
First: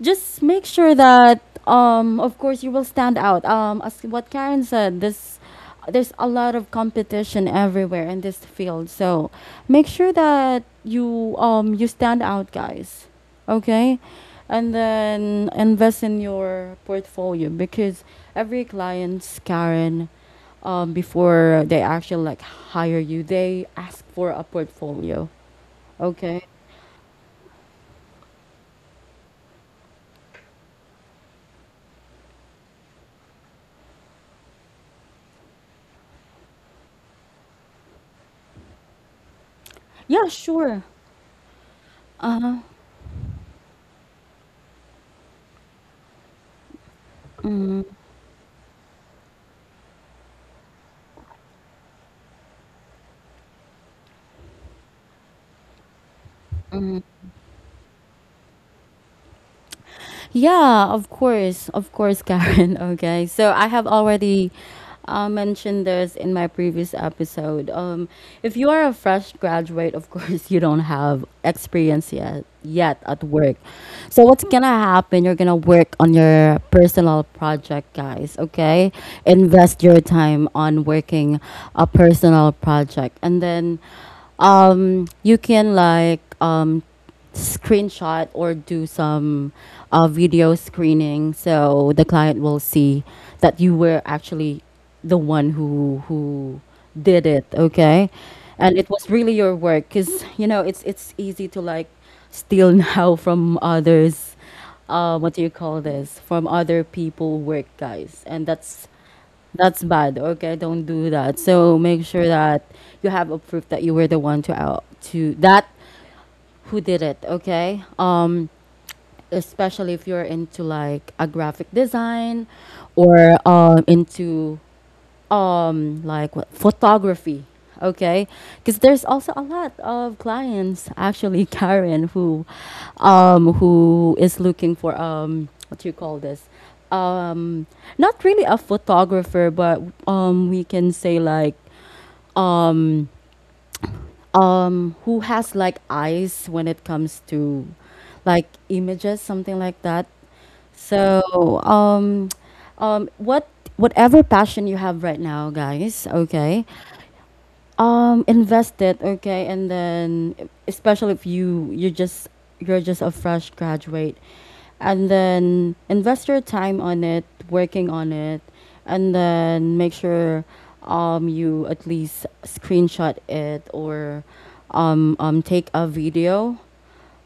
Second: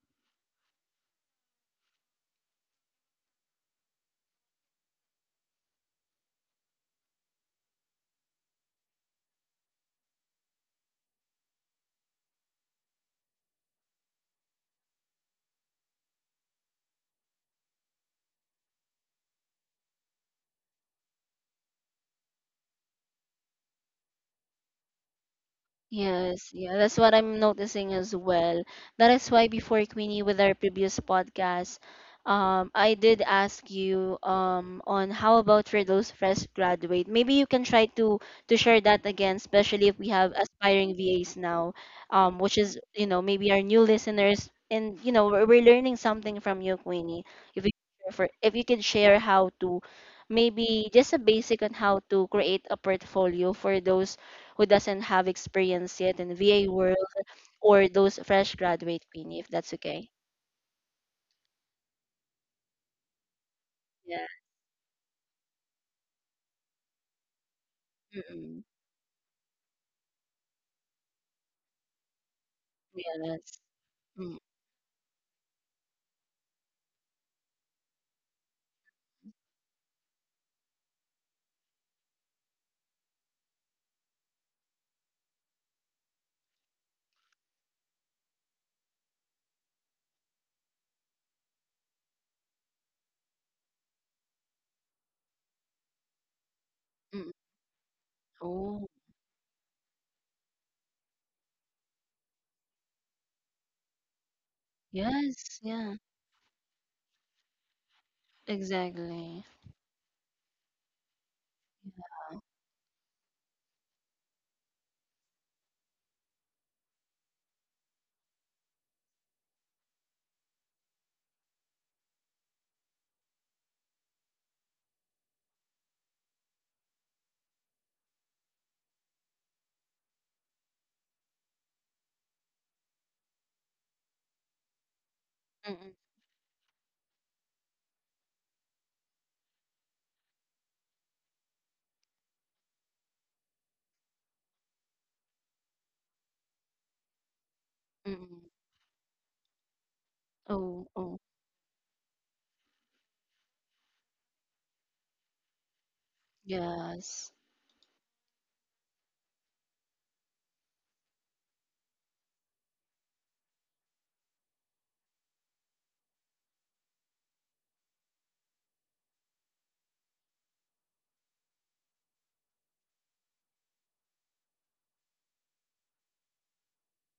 A: just make sure that, of course, you will stand out, as what Karen said. This There's a lot of competition everywhere in this field, so make sure that you stand out, guys. Okay. And then invest in your portfolio, because every client's, Karen, before they actually like hire you, they ask for a portfolio. Okay.
B: Yes, yeah, that's what I'm noticing as well. That is why before, Queenie, with our previous podcast, I did ask you on how about for those fresh graduate. Maybe you can try to share that again, especially if we
A: Yeah,
B: have
A: sure.
B: aspiring VAs now, which is, you know, maybe our new listeners, and you know, we're learning something from you, Queenie. If you if you could share how to maybe just a basic on how to create a portfolio for those who doesn't have experience yet in VA world, or those fresh graduate, Queenie, if that's okay.
A: Yeah, of course. Of course, Karen. Okay. So I have
B: Yeah.
A: already mentioned this in my previous episode. If
B: Mm-mm.
A: you are a fresh graduate, of course, you don't have experience yet at work.
B: Yes.
A: So
B: Mm,
A: what's going to happen? You're going to work on your personal project, guys. Okay. Invest your time on working a personal project. And then, you can, like, screenshot or do some video screening, so the client will see that you were actually the one who did
B: mm.
A: it. Okay. And it
B: Oh,
A: was really your work, because, it's easy to, like, steal now from others, what do you
B: yes.
A: call
B: Yeah.
A: this, from other people work, guys. And
B: Exactly.
A: that's bad. Okay. Don't do that. So make sure that you have a proof that you were the one to out to that who did it. Okay. Especially if you're into, like, a graphic design, or into like what photography. Okay. Because there's also a lot of clients, actually, Karen, who is looking for, what do you
B: Mm-mm.
A: call this, um not really a photographer, but, we can say, like, um who has, like, eyes when it comes to, like,
B: Mm-mm.
A: images, something like that.
B: Oh, oh.
A: So, um what whatever passion you have right now, guys. Okay.
B: Yes.
A: Invest it. Okay. And then, especially if you're just a fresh graduate. And then invest your time on it, working on it, and then make sure, you at least screenshot it, or, take a video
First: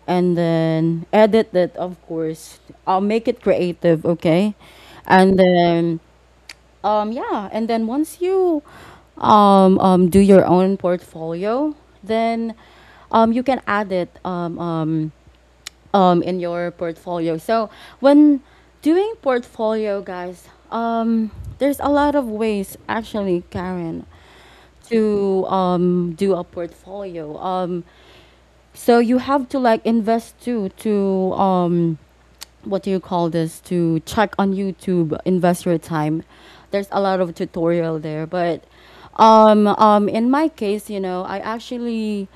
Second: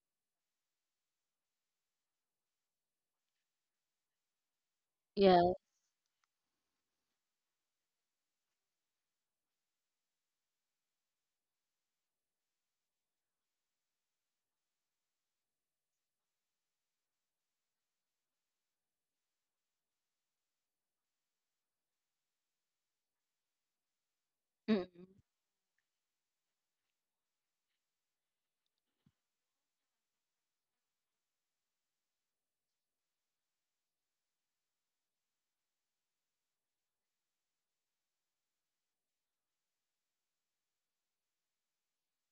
A: and then edit it, of course. I'll make it creative, okay? And
B: Yeah.
A: then, yeah, and then once you, do your own portfolio, then, you can add it, in your portfolio. So when doing portfolio, guys, there's a lot of ways, actually, Karen,
B: Mm-mm.
A: to, do a portfolio. So you have to like invest too, to, what do you call this? To check on YouTube, invest your time. There's a lot of tutorial there, but, in my case, you know, I actually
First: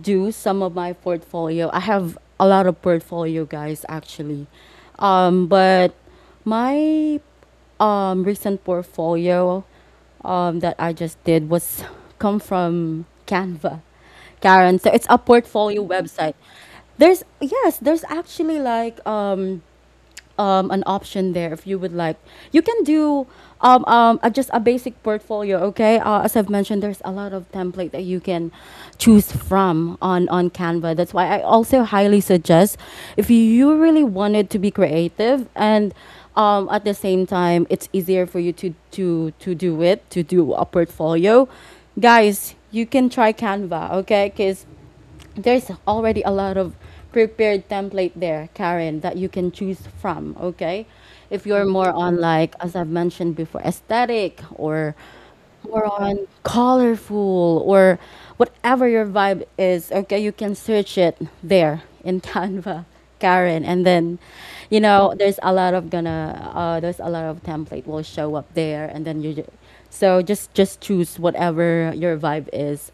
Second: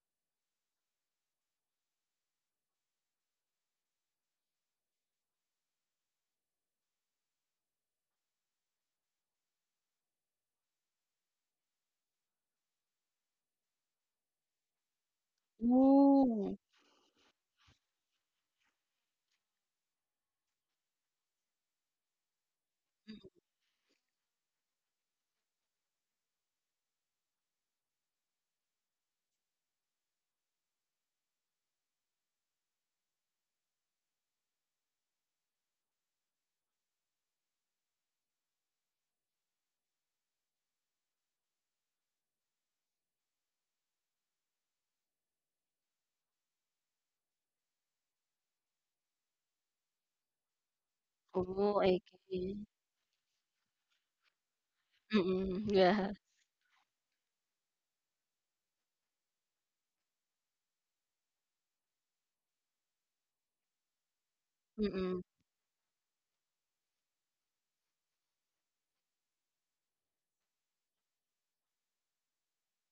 A: do some of my portfolio. I have a lot of portfolio, guys, actually. But my, recent portfolio, that I just did was come from Canva, Karen. So it's a portfolio website.
B: Oh.
A: There's Yes, there's actually, like, an option there if you would like. You can do,
B: Mm-mm.
A: just a basic portfolio, okay? As I've mentioned, there's a lot of template that you can choose from, on Canva. That's why I also highly suggest, if you really wanted to be creative and, at the same time, it's easier for you to do it, to do a portfolio. Guys, you can try Canva, okay? Because there's already a lot of prepared template there, Karen, that you can choose from, okay? If you're
B: Oh,
A: more
B: I
A: on, like,
B: see.
A: as I've mentioned before, aesthetic, or
B: Mm-mm.
A: more
B: Yeah.
A: on colorful, or whatever your vibe is, okay, you can search it there in Canva, Karen. And then, you know,
B: Mm-mm.
A: there's a lot of template will show up there. And then so, just choose whatever your vibe is.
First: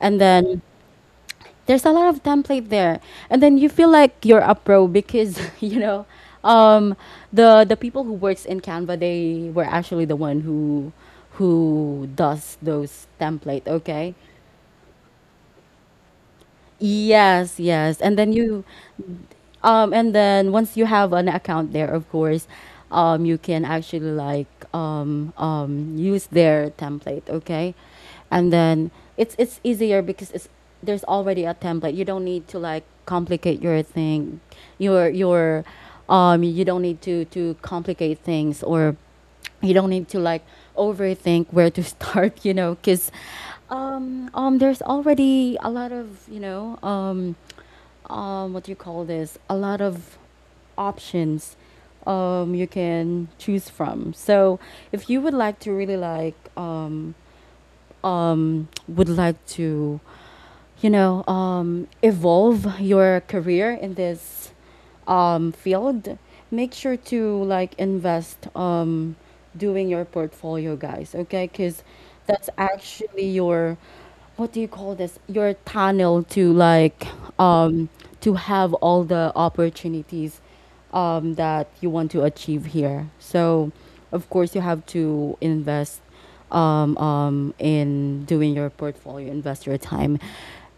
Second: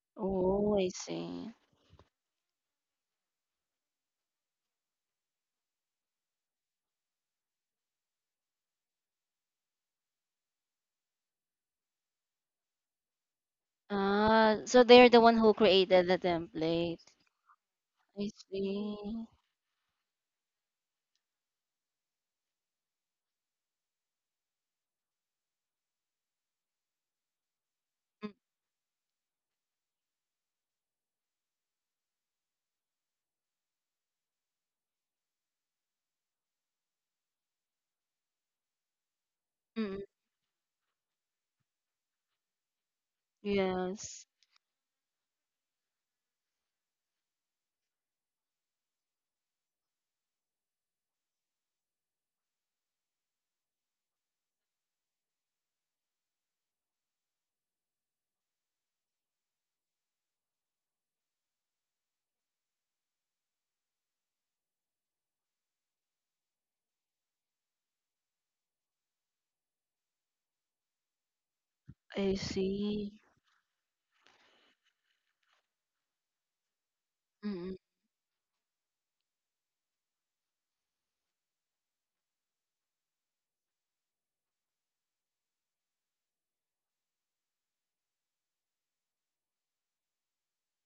A: And then,
B: Oh, I see.
A: there's a lot of template there, and then you feel like you're a pro, because you know, um the people who works in Canva, they were actually the one who does those template. Okay.
B: Ah, so they're the one who created the template.
A: Yes, yes.
B: I see.
A: And then, once you have an account there, of course, you can actually, like, use their template, okay? And then it's easier because it's there's already a template. You don't need to like complicate your thing. Your your you don't need to complicate things, or you don't
B: Mm-mm.
A: need to like overthink where to start, you know, because,
B: Yes.
A: there's already a lot of, you know, what do you call this, a lot of options, you can choose from. So if you would like to really like, would like to, evolve your career in this, field, make sure to, like, invest, doing your portfolio, guys. Okay, because
B: I
A: that's
B: see.
A: actually your, what do you call this? Your tunnel to, like,
B: Mm-mm.
A: um, to have all the opportunities, that you want to achieve here. So, of course, you have to invest, in doing your portfolio, invest your time.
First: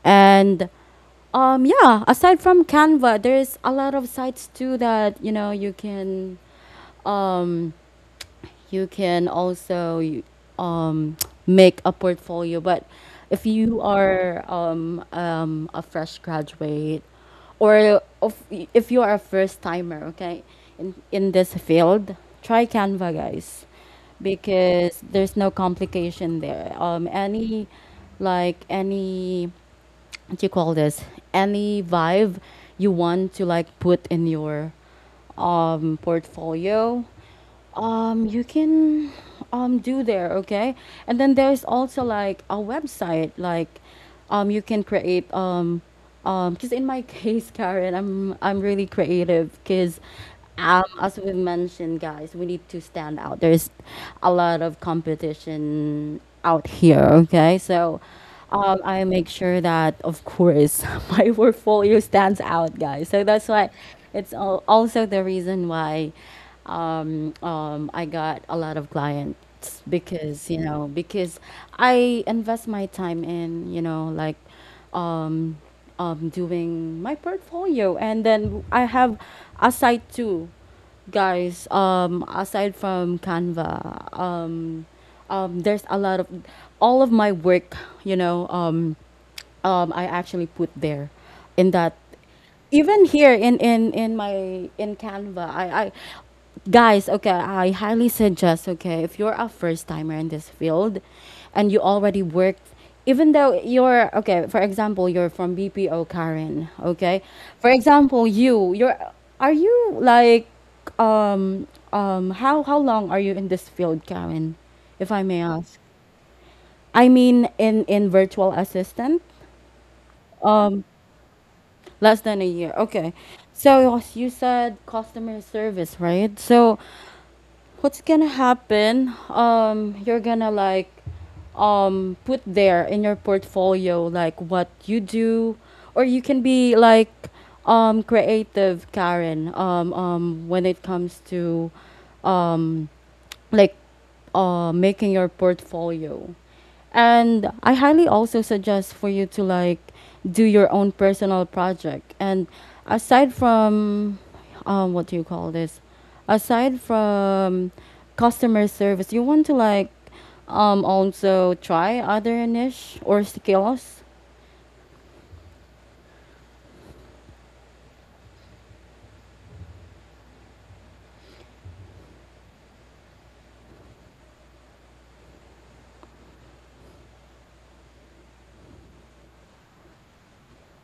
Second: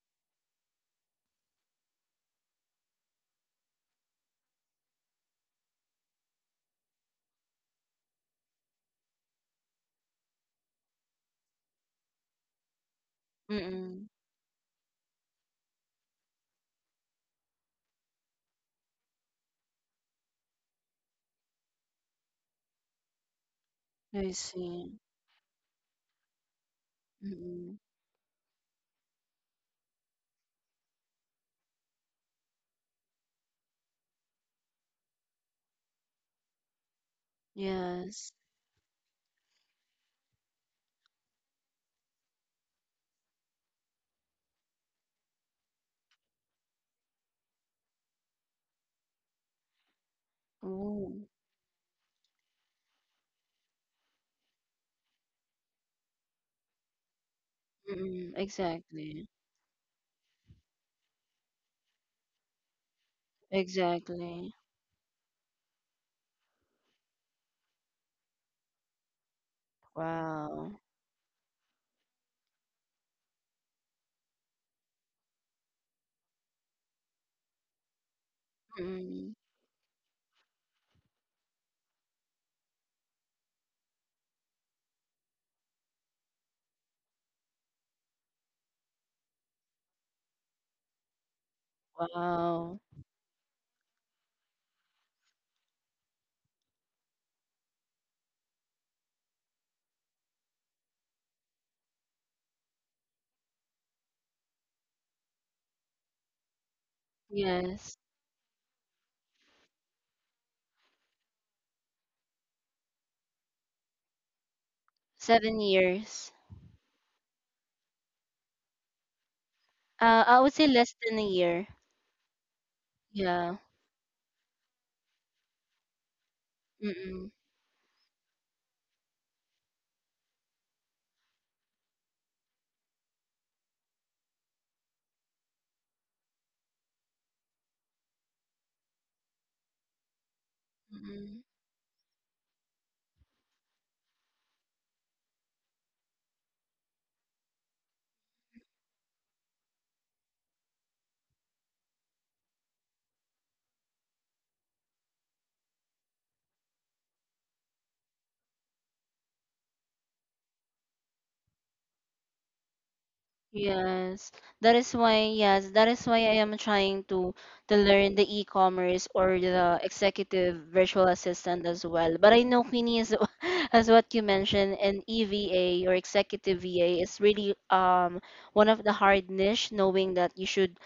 A: And, yeah, aside from Canva, there's a lot of sites too that, you know, you can, um, you can also um, make a portfolio. But if you
B: Mm-mm.
A: are, a fresh graduate, if you are a first timer, okay, in this field, try Canva, guys,
B: I see.
A: because there's no complication there. Any,
B: Mm-mm.
A: like any, what do you call this? Any vibe you want to, like, put in your, portfolio,
B: Yes.
A: you can, do there. Okay. And then there's also, like, a website like, you can create, because in my case, Karen, I'm really creative, because, as
B: Oh.
A: we mentioned, guys, we need to stand out. There's a lot of competition out here. Okay. So,
B: Mm-mm.
A: I
B: Exactly.
A: make sure that, of course, my portfolio stands out, guys. So that's why
B: Exactly.
A: also the reason why, I got a lot of clients because, you
B: Wow.
A: know, because I invest my time in, you know, like, um, doing my portfolio. And then I have
B: Mm-mm.
A: a site too, guys. Aside from Canva, there's a lot of, all of my work, you know, I actually put there in that.
B: Wow.
A: Even here in my in Canva, I guys, okay, I highly suggest, okay, if you're a first timer in this field and you already worked, even though you're, okay, for example, you're from BPO, Karen, okay? For
B: Yes.
A: example, you're, are you like, um, how long are you in this field, Karen, if I may
B: Seven
A: ask?
B: years.
A: I mean, in virtual assistant?
B: I would say
A: Um,
B: less than a year.
A: Less than a year. Okay.
B: Yeah.
A: So you said customer service, right? So
B: Mm-mm.
A: what's gonna happen, you're gonna like, put there in your portfolio, like, what you do. Or you can be like, creative, Karen, when it comes
B: Mm-mm.
A: to, um like making your portfolio. And I highly also suggest for you to like do your own personal project. And aside from, what do you call this? Aside from customer service, you want to, like, also try other niche or skills.
B: Yes, that is why, yes, that is why I am trying to learn the e-commerce or the executive virtual assistant as well. But I know, Queenie, is as what you mentioned, and EVA or executive VA is really one of the hard niche, knowing that you should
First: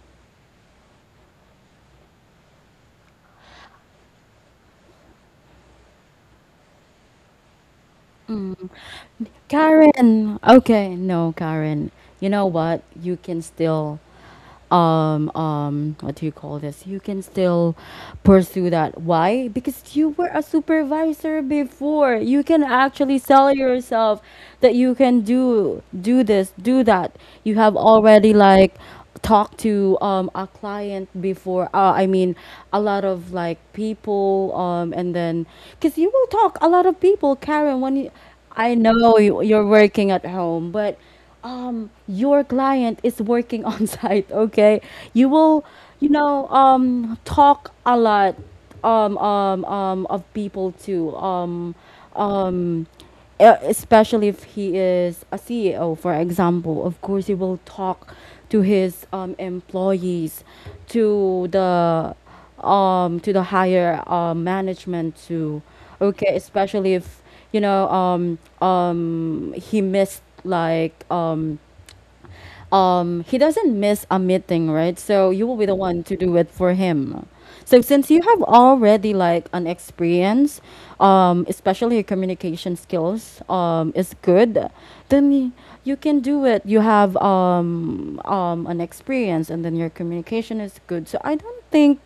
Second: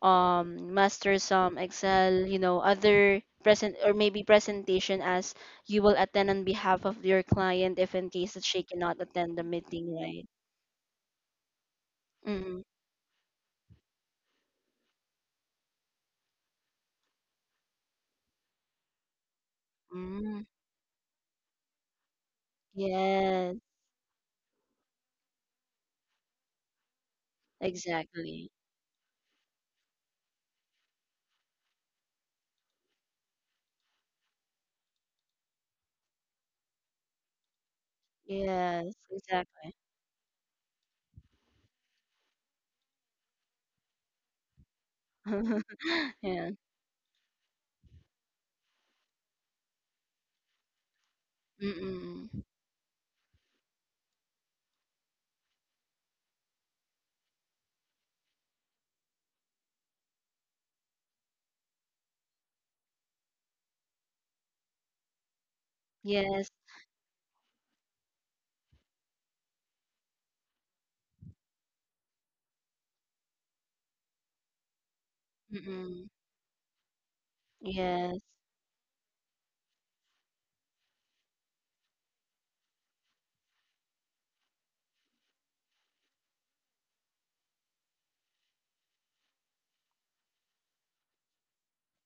B: master some Excel, you know, other present or maybe presentation, as you will attend on behalf of your client if in case that she cannot attend the meeting, right?
A: Karen, okay, no, Karen. You know
B: Mm-hmm.
A: what? You can still what do you call this, you can still pursue that. Why? Because you were
B: Mm-hmm.
A: a supervisor before, you can actually sell
B: Yes,
A: yourself that you can do this, do that. You have already
B: exactly.
A: like talked to a client before, I mean a lot of like people, and then because you will talk a lot of people, Karen, when you, I
B: Yes,
A: know you, you're
B: exactly.
A: working at home, but your client is working on site. Okay, you will, you know
B: Yeah.
A: um talk a lot, of people too,
B: Mm-mm.
A: um e- especially if he is a CEO, for example. Of course he will talk to his employees, to the, to the higher management too. Okay,
B: Yes.
A: especially if you know, he missed like, he doesn't miss a meeting, right? So you will be the one
B: Mm-mm.
A: to do it for him. So since
B: Yes.
A: you have already like an experience, especially your communication skills is good, then you can do it. You have an experience, and then your communication is good, so I don't think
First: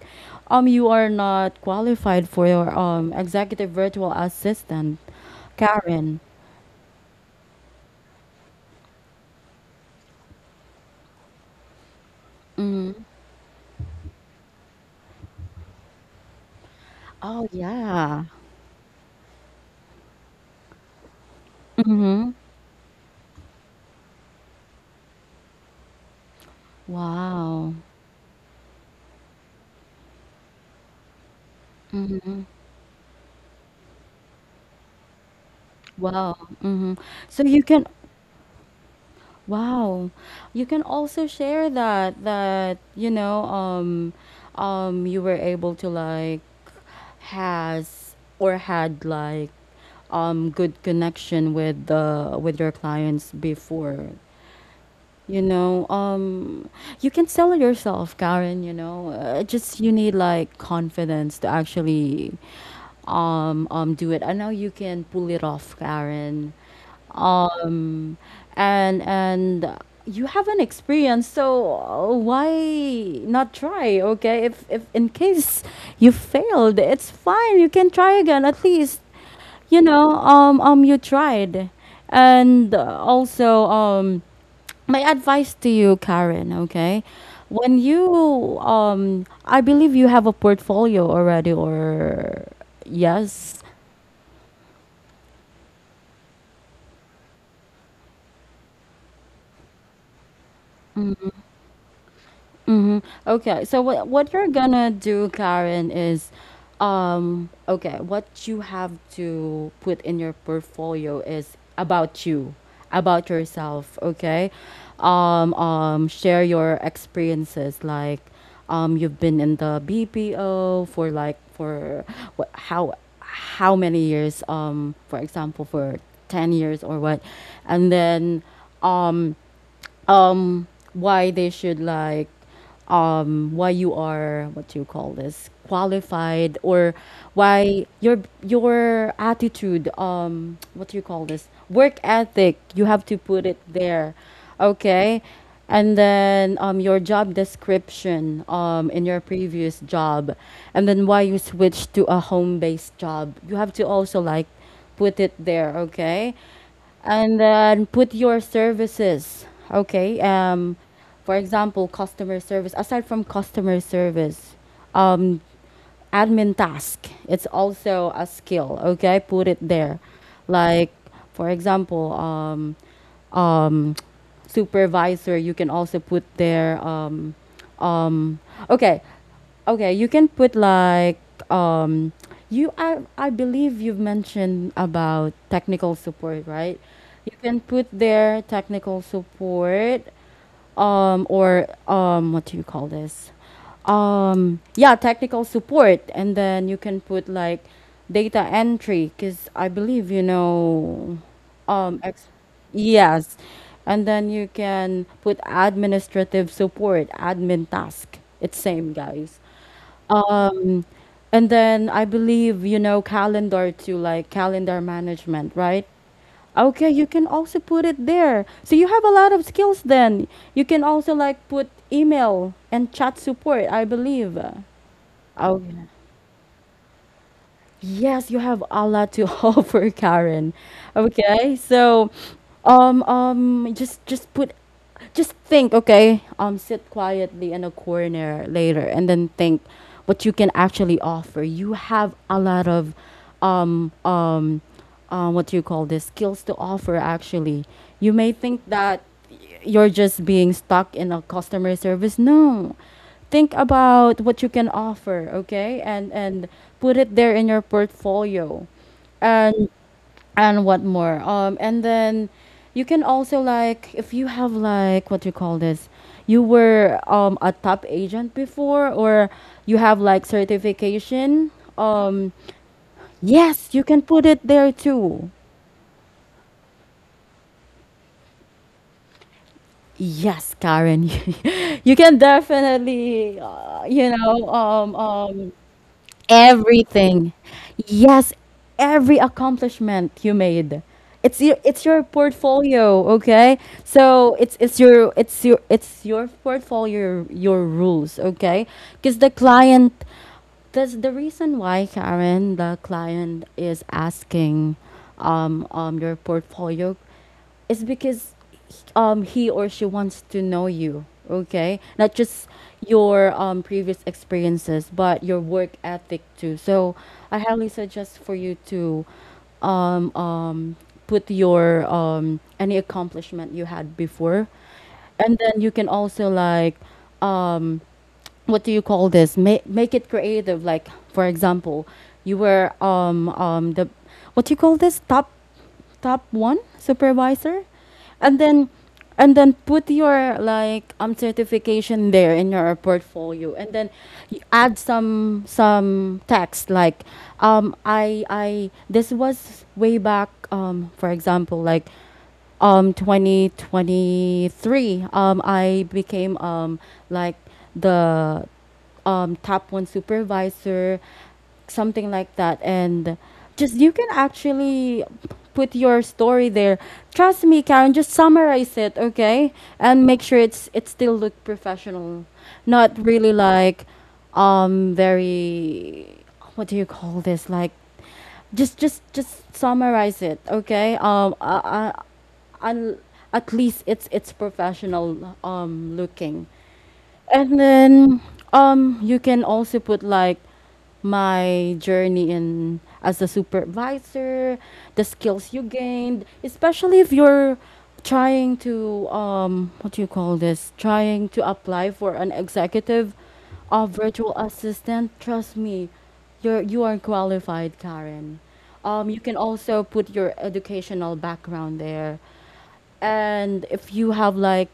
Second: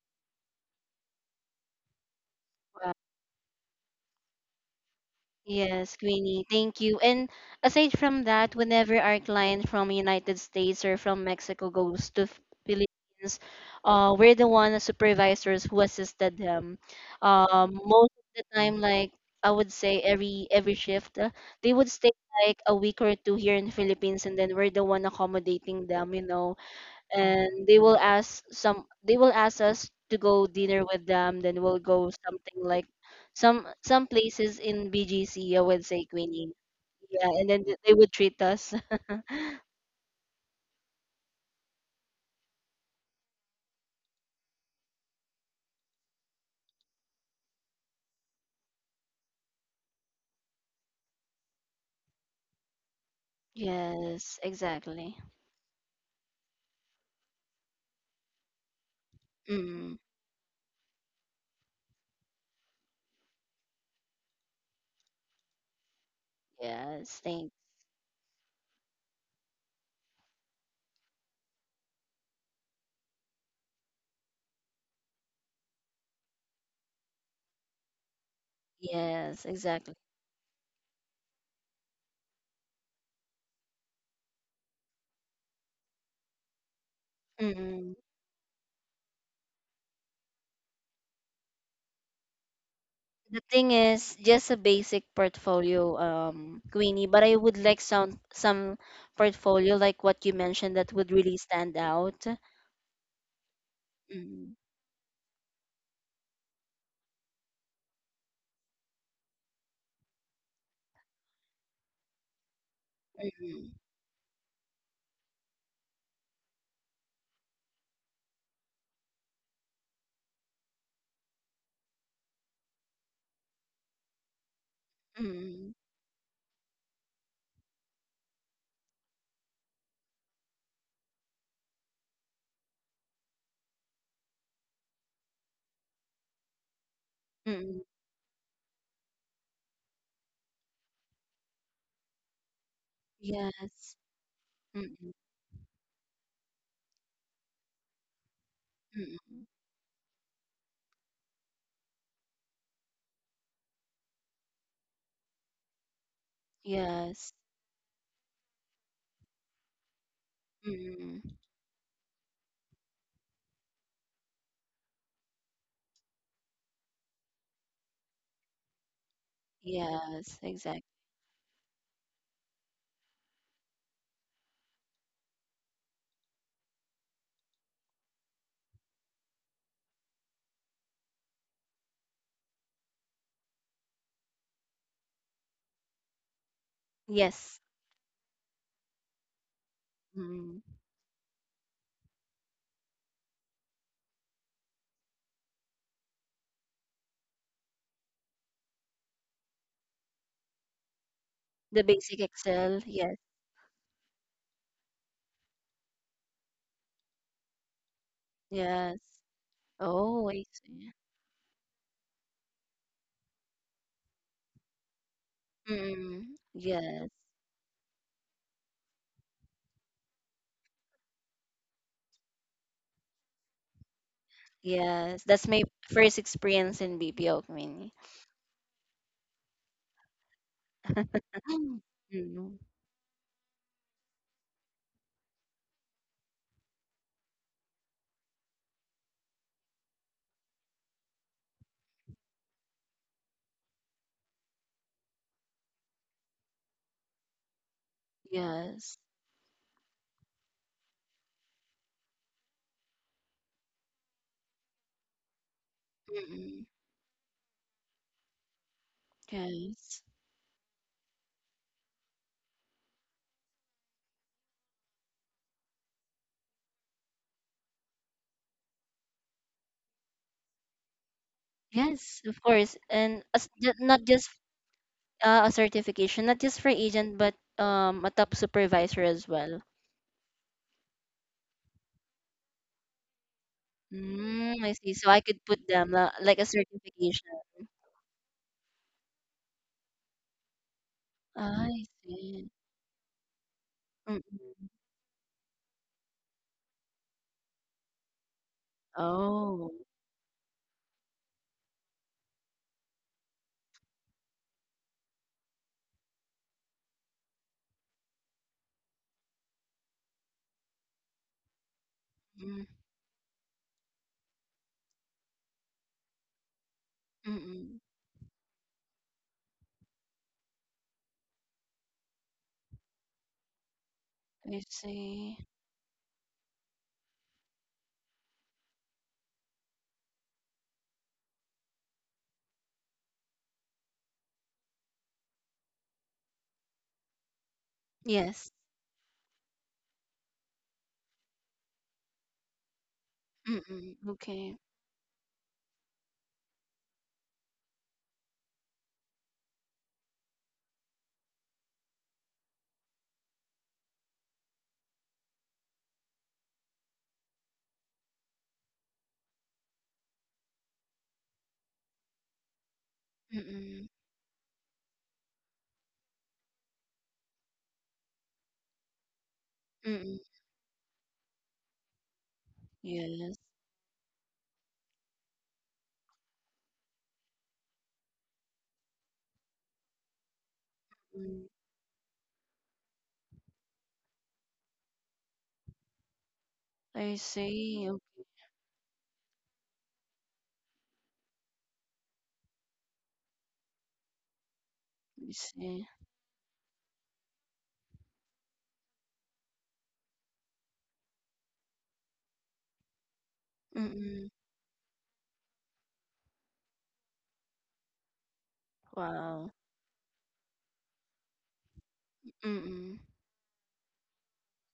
A: you are not qualified for your
B: Wow.
A: executive virtual assistant,
B: Yes,
A: Karen.
B: Queenie. Thank you. And aside from that, whenever our client from United States or from Mexico goes to Philippines, we're the one as supervisors who assisted them.
A: Oh
B: Most of
A: yeah.
B: the time, like I would say, every shift, they would stay
A: Mm-hmm.
B: like a week or two here in Philippines, and then we're the one accommodating them. You know, and
A: Wow.
B: they will ask some they will ask us to go dinner with them, then we'll go
A: Mm-hmm.
B: something like some places in BGC, I would say,
A: Wow.
B: Queenie.
A: Mm-hmm.
B: Yeah.
A: So
B: And
A: you
B: then
A: can,
B: they would treat us.
A: wow. You can also share that you know, you were able to like has or had like good connection with the, with your clients before.
B: Yes, exactly.
A: You know, you can sell it yourself, Karen. You know, just, you
B: Mm.
A: need like confidence to actually do it. I know you can pull it off, Karen.
B: Yes, thanks.
A: um and you have an experience, so why not try? Okay, if in case you failed, it's fine, you can try again. At least
B: Yes,
A: you
B: exactly.
A: know, you tried. And also, my advice to you, Karen, okay? When
B: Mm.
A: you, I believe you have a portfolio already or,
B: The
A: yes,
B: thing is, just a basic portfolio, um, Queenie, but I would like some portfolio like what you mentioned, that would really stand out.
A: mm-hmm. Okay, so what you're
B: Mm.
A: gonna do, Karen, is, okay, what you have to put in your portfolio is about you, about
B: Hmm.
A: yourself. Okay, share your experiences, like, you've been in the BPO for like for what, how many years, for example,
B: Mm.
A: for 10 years or what, and then, um um why they should like, why you are, what do you call this, qualified, or
B: Mm.
A: why your attitude, what do you call this, work ethic, you have to put it
B: Yes.
A: there.
B: Mm.
A: Okay. And then your job description in your
B: Mm.
A: previous job, and then why you switched to a home based job, you have to also like put it there. Okay.
B: Yes.
A: And then put your services. Okay,
B: Mm.
A: for example customer service. Aside from customer service, um admin task, it's also a skill, okay, put it there.
B: Yes. Exactly.
A: Like for example, um supervisor, you can also put there, okay. Okay, you can put like, um you, I believe you've mentioned about technical support, right? You
B: Yes.
A: can put their technical support,
B: Mm.
A: or what do you call this? Yeah, technical support, and then you can put like data entry, because I believe you know,
B: The
A: um,
B: basic
A: ex-
B: Excel. Yes.
A: yes, and then you can put administrative support, admin task. It's same,
B: Yes.
A: guys.
B: Oh, I
A: Um,
B: see.
A: and then I believe you know calendar, to like calendar management, right?
B: Mm.
A: Okay, you
B: Yes.
A: can also put it there. So you have a lot of skills then. You can also like put email and chat support, I believe.
B: Yes. That's my
A: Okay.
B: first experience in BPO community.
A: Yes, you have a lot to offer, Karen. Okay,
B: Mm.
A: so,
B: Mm.
A: just put, just think. Okay, sit quietly in a corner later, and then think what you can actually offer. You have a lot of, um, um, what do you call this, skills to offer. Actually, you may think
B: Yes.
A: that you're just being stuck in a customer service. No, think about what you can offer. Okay, and
B: Mm.
A: put it there in your portfolio. and
B: Yes.
A: and what more, and then you can also like, if you have like what you call this, you were a top agent before, or you have like certification,
B: Yes,
A: um
B: of course. And as,
A: yes, you can
B: not
A: put
B: just
A: it there too.
B: a certification, not just for agent, but, a top supervisor as well.
A: Yes, Karen, you can definitely, you know,
B: Mm, I see. So I could put them la like a certification.
A: everything. Yes, every accomplishment you made. It's your,
B: Ah,
A: it's
B: I
A: your
B: see.
A: portfolio, okay? So
B: Mm-mm.
A: it's your, it's your, it's your portfolio, your rules, okay? Because the
B: Oh.
A: client, that's the reason why, Karen, the client is asking your portfolio, it's because he or she wants to know you. Okay, not just
B: Mm.
A: your previous experiences, but your work ethic too. So I highly
B: Mm-mm.
A: suggest for you to um um put your any accomplishment you had before.
B: I see.
A: And then you can also like, um what do you call this? Make it creative. Like for example, you were the, what do you call this, top, top one supervisor, and
B: Yes.
A: then, and then put your like certification there in your portfolio, and then
B: Mm-mm.
A: you
B: Okay.
A: add some text like, I this was way back, for example, like 2023 I became, like the, top one supervisor, something like that. And just
B: Mm-mm.
A: you can actually put your story there. Trust me, Karen, just summarize it. Okay, and
B: Mm-mm.
A: make sure it's it still look professional. Not really
B: Yes.
A: like very, what do you call this, like, just summarize it. Okay,
B: Mm.
A: I at least it's professional looking.
B: I
A: And
B: see.
A: then
B: Okay.
A: you can also put like, my journey in as a supervisor, the
B: I
A: skills you
B: see.
A: gained, especially if you're trying to what do you call this? Trying to apply for an executive or
B: Mm-mm.
A: virtual assistant. Trust me, you're, you are qualified, Karen. You can
B: Wow.
A: also put your educational background there.
B: Mm-mm.
A: And if you have like,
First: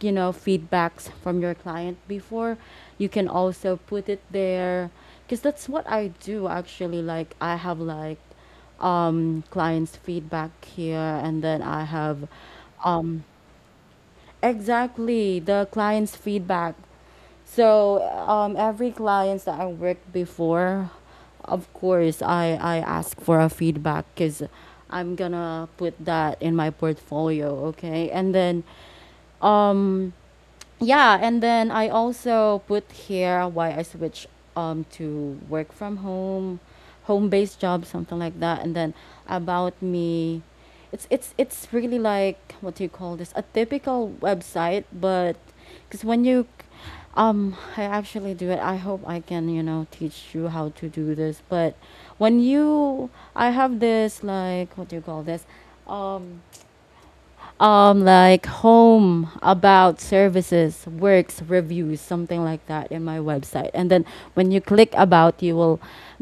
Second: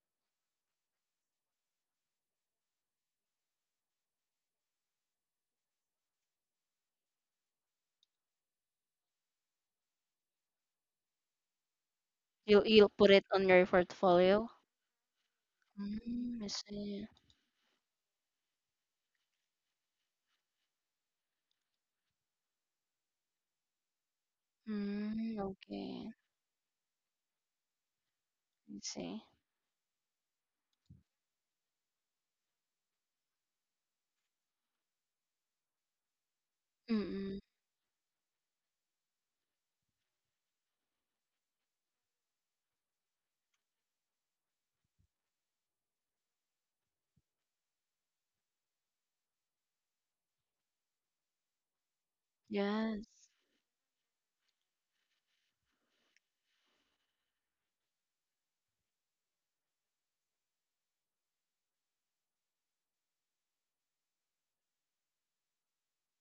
A: you know, feedbacks from your client before, you can also put it there. Because that's what I do actually. Like I have like clients feedback here, and then I have,
B: You you'll put
A: um
B: it on your portfolio?
A: exactly, the client's
B: Mm, I
A: feedback.
B: see.
A: So every clients that I worked before, of course, I ask for a feedback, because I'm
B: Mm,
A: gonna put
B: okay.
A: that in my portfolio, okay? And then
B: I see.
A: um, yeah, and then I also put here why I switched to work from home,
B: Mm-mm.
A: home-based job, something like that. And then about me, it's really like, what do you call this, a typical website. But because when you, I actually do it, I hope I can, you know, teach you how to do this. But when
B: Yes.
A: you, I have this like, what do you call this, um like, home, about, services, works, reviews, something like that in my website. And then when you click about, you will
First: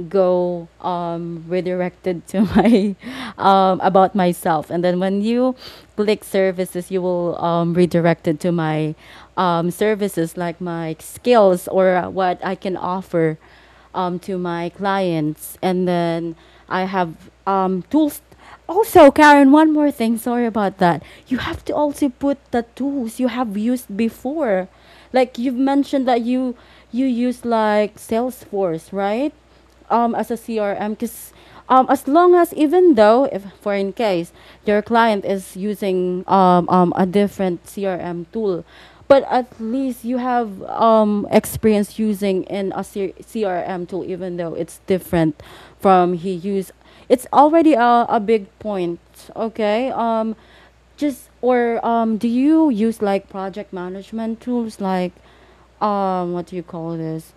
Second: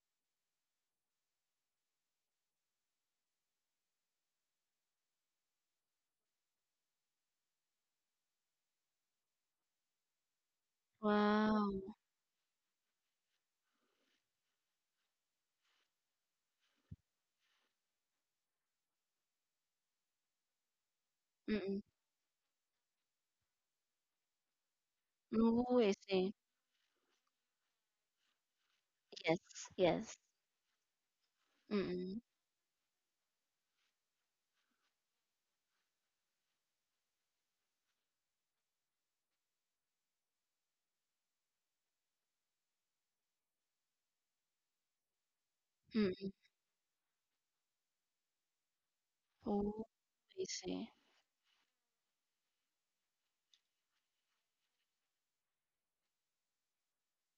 A: go, redirected to my about myself. And then when you click services, you will redirected to my services, like my skills
B: Wow.
A: or what I can offer, to my clients. And then I have, tools. Also, Karen, one more thing. Sorry about that. You have to
B: Mm-mm.
A: also put the tools you have used before. Like you've
B: Oh, I
A: mentioned that
B: see.
A: you use like Salesforce, right?
B: Yes, yes.
A: As a CRM, because as
B: Mm-mm.
A: long as, even though if for in case your client is using, a different CRM tool, but at least you have experience using in a CRM tool, even though it's different from
B: Mm.
A: he used, it's already a big point.
B: Oh,
A: Okay,
B: I see.
A: just, or do you use like project management tools, like what do you call this,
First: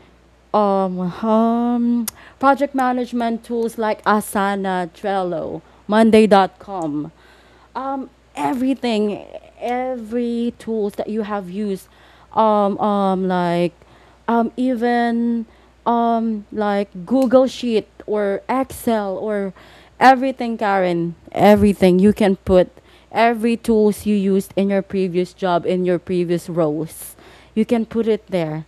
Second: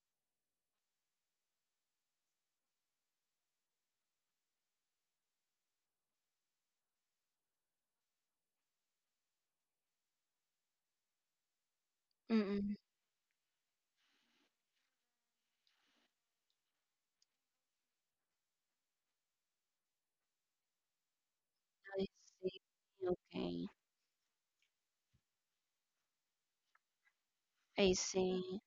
A: um, um project management tools like Asana, Trello, monday.com, um everything, every tools that you have used,
B: Mm-mm.
A: like even like Google Sheet or Excel, or everything, Karen, everything
B: I
A: you can
B: see.
A: put, every
B: Okay.
A: tools you used in your previous job, in your previous roles, you can
B: I
A: put it
B: see.
A: there,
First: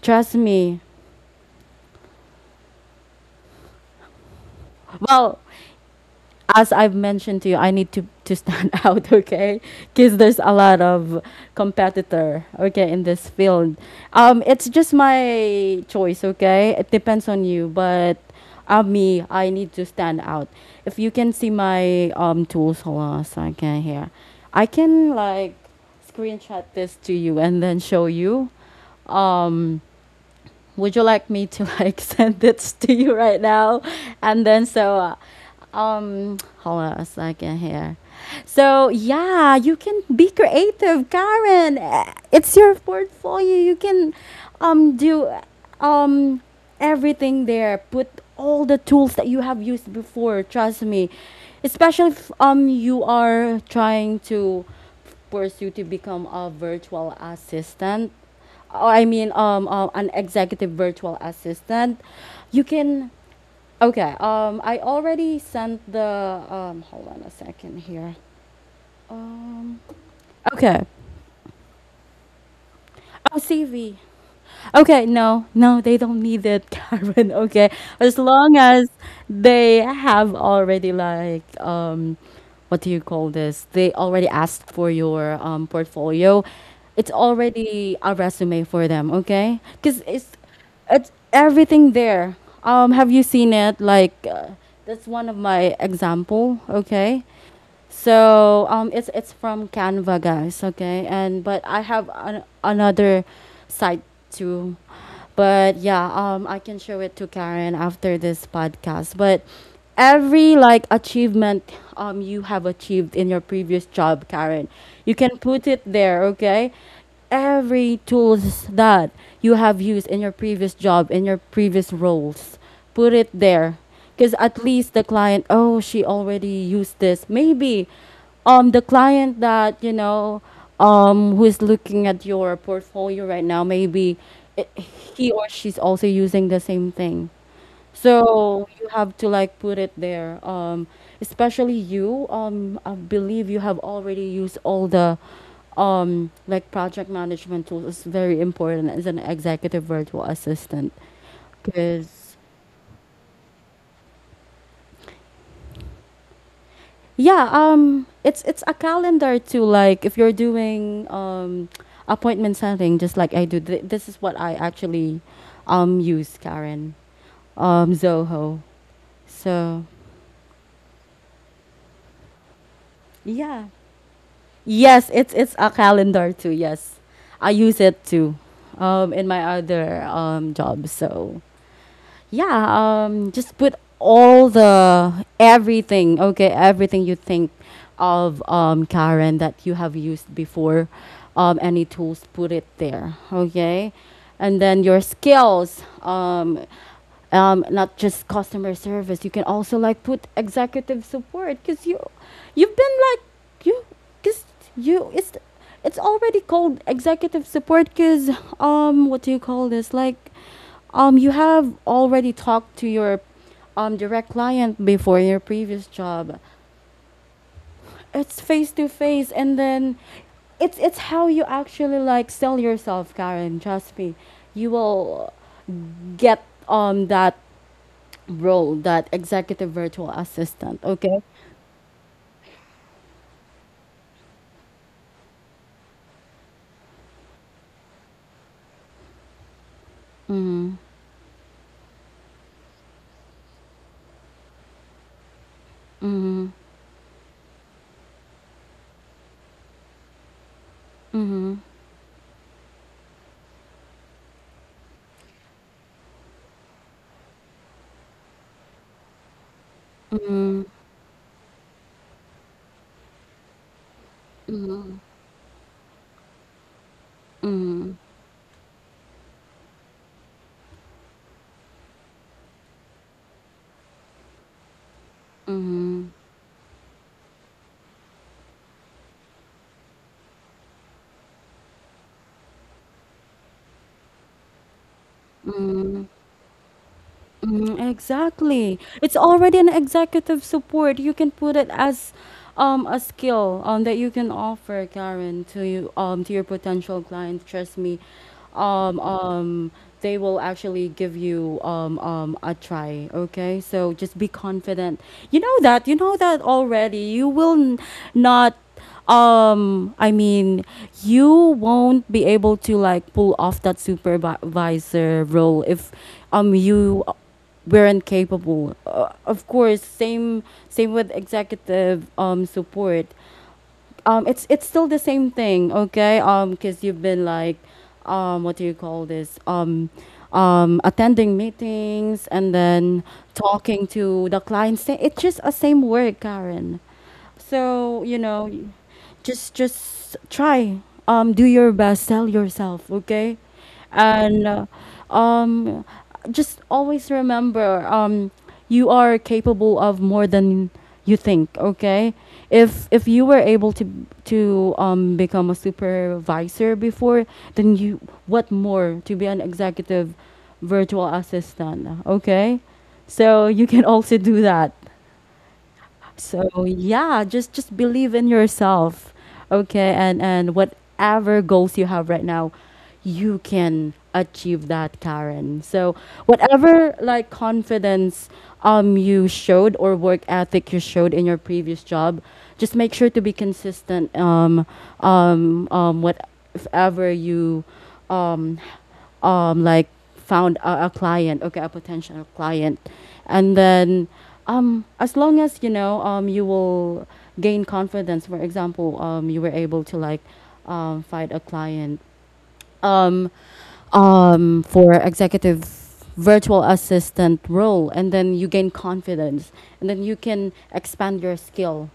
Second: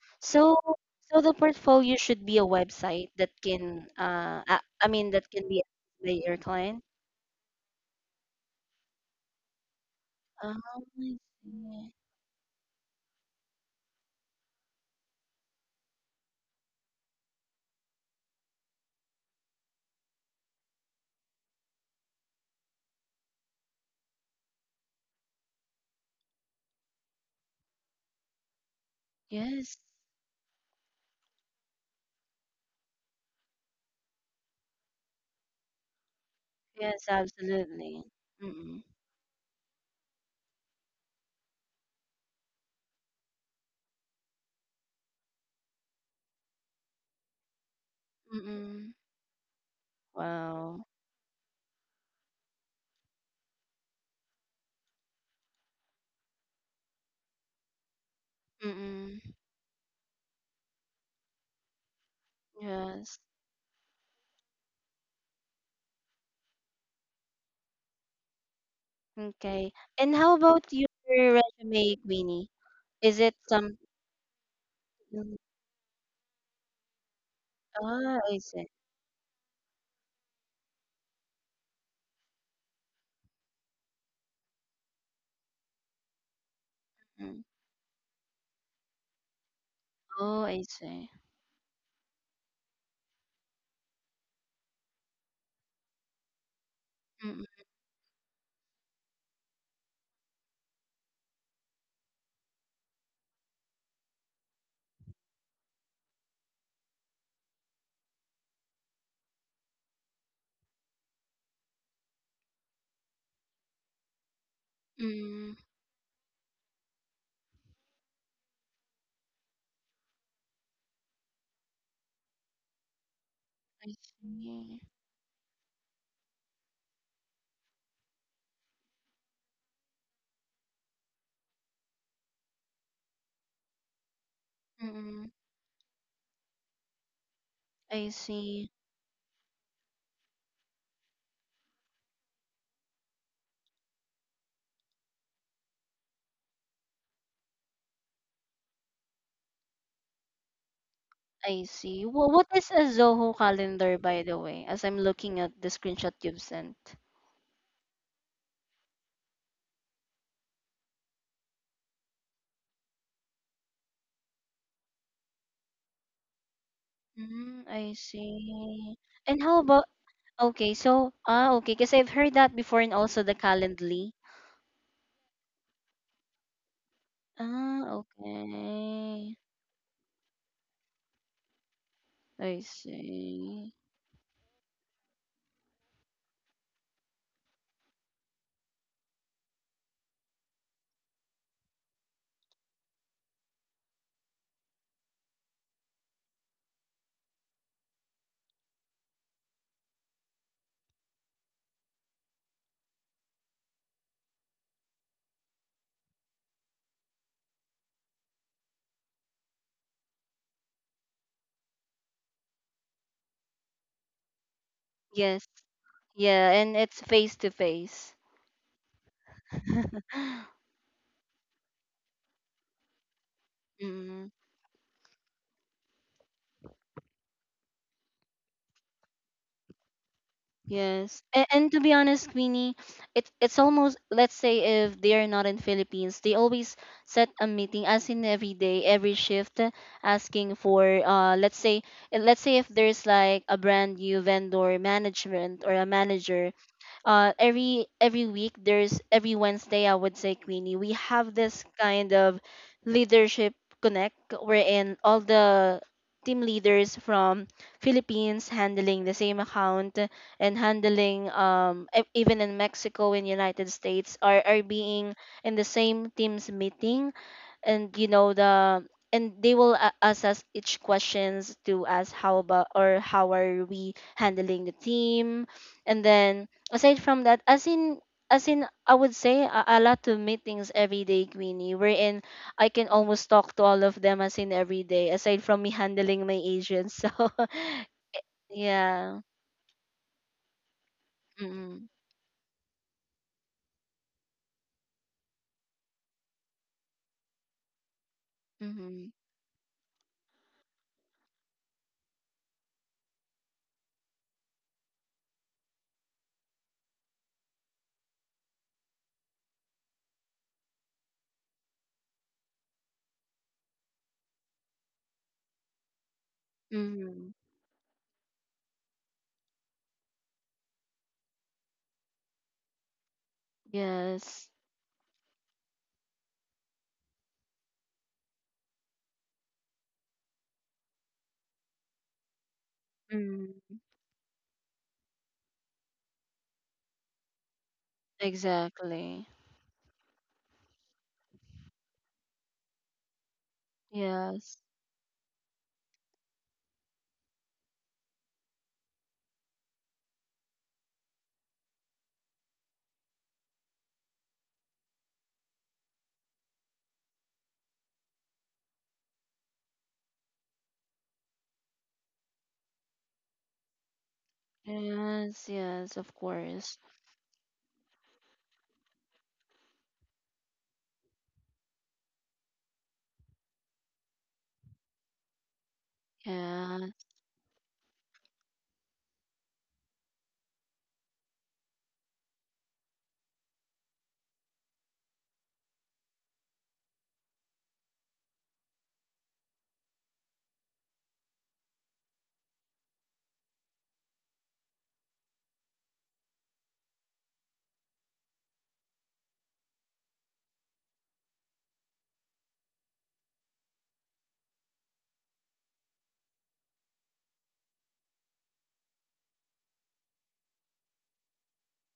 A: trust
B: So,
A: me.
B: so the portfolio should be a website that can, I mean, that
A: Well,
B: can be accessed by your
A: as
B: client.
A: I've mentioned to you, I need to stand out, okay? Because there's
B: Oh,
A: a lot
B: I see.
A: of competitor, okay, in this field. It's just my choice, okay? It depends on you, but me, I need to stand out. If you can see my tools, hold on a second here. I can like screenshot this to you and then show you.
B: Yes.
A: Um, would you like me to like send this to you right now, and then so. Hold on
B: Yes,
A: a second here.
B: absolutely. Mm-mm.
A: So yeah, you can be creative, Karen. Eh, it's your portfolio, you can do um everything there, put all the
B: Mm-mm.
A: tools that you have used before, trust
B: Wow.
A: me. Especially if you are trying to pursue to become a virtual assistant, or I
B: Mm-mm.
A: mean an executive virtual assistant. You can,
B: Yes.
A: okay, I already sent the, hold on a second here.
B: Okay.
A: Um,
B: And how about
A: okay.
B: your resume, Queenie? Is it
A: Oh,
B: some?
A: CV. Okay, no, no, they don't need it, Karen. Okay, as
B: Ah, I
A: long
B: see.
A: as they have already like, what do you call this? They already asked for your portfolio. It's
B: Mm.
A: already a resume for them. Okay, because
B: Oh, I see.
A: it's everything there. Have you seen it? Like, that's one of my example. Okay,
B: Mm,
A: so it's from Canva, guys. Okay, and but I have an, another site too, but yeah, I can show it to Karen after this podcast. But every like achievement you have achieved in your previous job, Karen, you can
B: mm.
A: put it there. Okay, every tools that you have used in your previous job in your previous roles, put it there
B: I
A: because at
B: see.
A: least the client oh she already used this maybe the client that you know who is looking at your portfolio right now maybe
B: Mm,
A: he or she's also using the same thing
B: I
A: so
B: see.
A: you have to like put it there especially you I believe you have already used all the like project management tools is very important as an executive virtual assistant
B: I see.
A: because
B: What is a Zoho calendar, by the way, as I'm looking at the screenshot you've sent?
A: yeah, it's a calendar too, like if you're doing appointment setting just like I do. This is what I actually use, Karen.
B: Mm, I
A: Um, Zoho.
B: see. And how about,
A: So,
B: okay, so, ah, okay, because I've heard that before, and also the
A: yeah.
B: Calendly.
A: Yes, it's a calendar too. Yes. I use
B: Ah,
A: it too in
B: okay.
A: my other job. So, yeah,
B: I
A: just
B: see.
A: put all the everything, okay, everything you think of, Karen, that you have used before, any tools, put it there, okay, and then your skills. Not just customer service. You can also like put executive support because you've been like you because you it's already called executive support because what do you call this, like you have already talked to your direct client before your
B: Yes,
A: previous job.
B: yeah, and it's face to face.
A: It's face to face, and then it's how you actually like sell yourself, Karen. Trust me, you will get that role, that executive virtual assistant,
B: Yes.
A: okay?
B: And to be honest, Queenie, it's almost, let's say, if they are not in Philippines, they always set a meeting, as in every day, every shift, asking for, let's say if there's like a brand new vendor management or a manager. Uh, every week, there's every Wednesday, I would say, Queenie, we have this kind of leadership connect, wherein all the team leaders from Philippines handling the same account, and handling, um, even in Mexico and United States, are being in the same teams meeting. And you know the, and they will assess each questions to ask, how about, or how are we handling the team. And then aside from that, as in, as in I would say a lot of meetings every day, Queenie, wherein I can almost talk to all of them, as in every day, aside from me handling my agents. So
A: Mm, exactly. It's
B: yeah.
A: already an executive support. You can put it
B: Mm-hmm.
A: as a skill that you can offer, Karen, to you, to your potential client. Trust me. Um
B: Mm-hmm.
A: um they will actually give you a try, okay? So just be confident. You know that. You know that already. You will n- not I mean you won't be able to like pull off that supervisor role if you
B: Mm-hmm.
A: we're incapable. Of course, same, same with executive support. It's
B: Yes.
A: it's still the same thing, okay? Because you've been like, what do you call this? Attending meetings and then
B: Mm.
A: talking to the clients. It's just a same work, Karen. So you know,
B: Exactly.
A: just try do your best, sell yourself, okay, and
B: Yes.
A: um just always remember you are capable of more than you think, okay? If you were able to become a supervisor before, then you, what more to be an executive virtual assistant, okay? So you can also do that.
B: Yes. Yes, of
A: So
B: course.
A: yeah, just believe in yourself. Okay, and whatever goals you have right now, you can achieve that, Karen. So
B: Yeah,
A: whatever like confidence you showed or work ethic you showed in your previous job, just make sure to be consistent. Whatever you um like, found a client, okay, a potential client, and then, as long as you know, you will gain confidence. For example, you were able to like, find a client, um, for executive virtual assistant role, and then you gain confidence, and then you can expand your skill.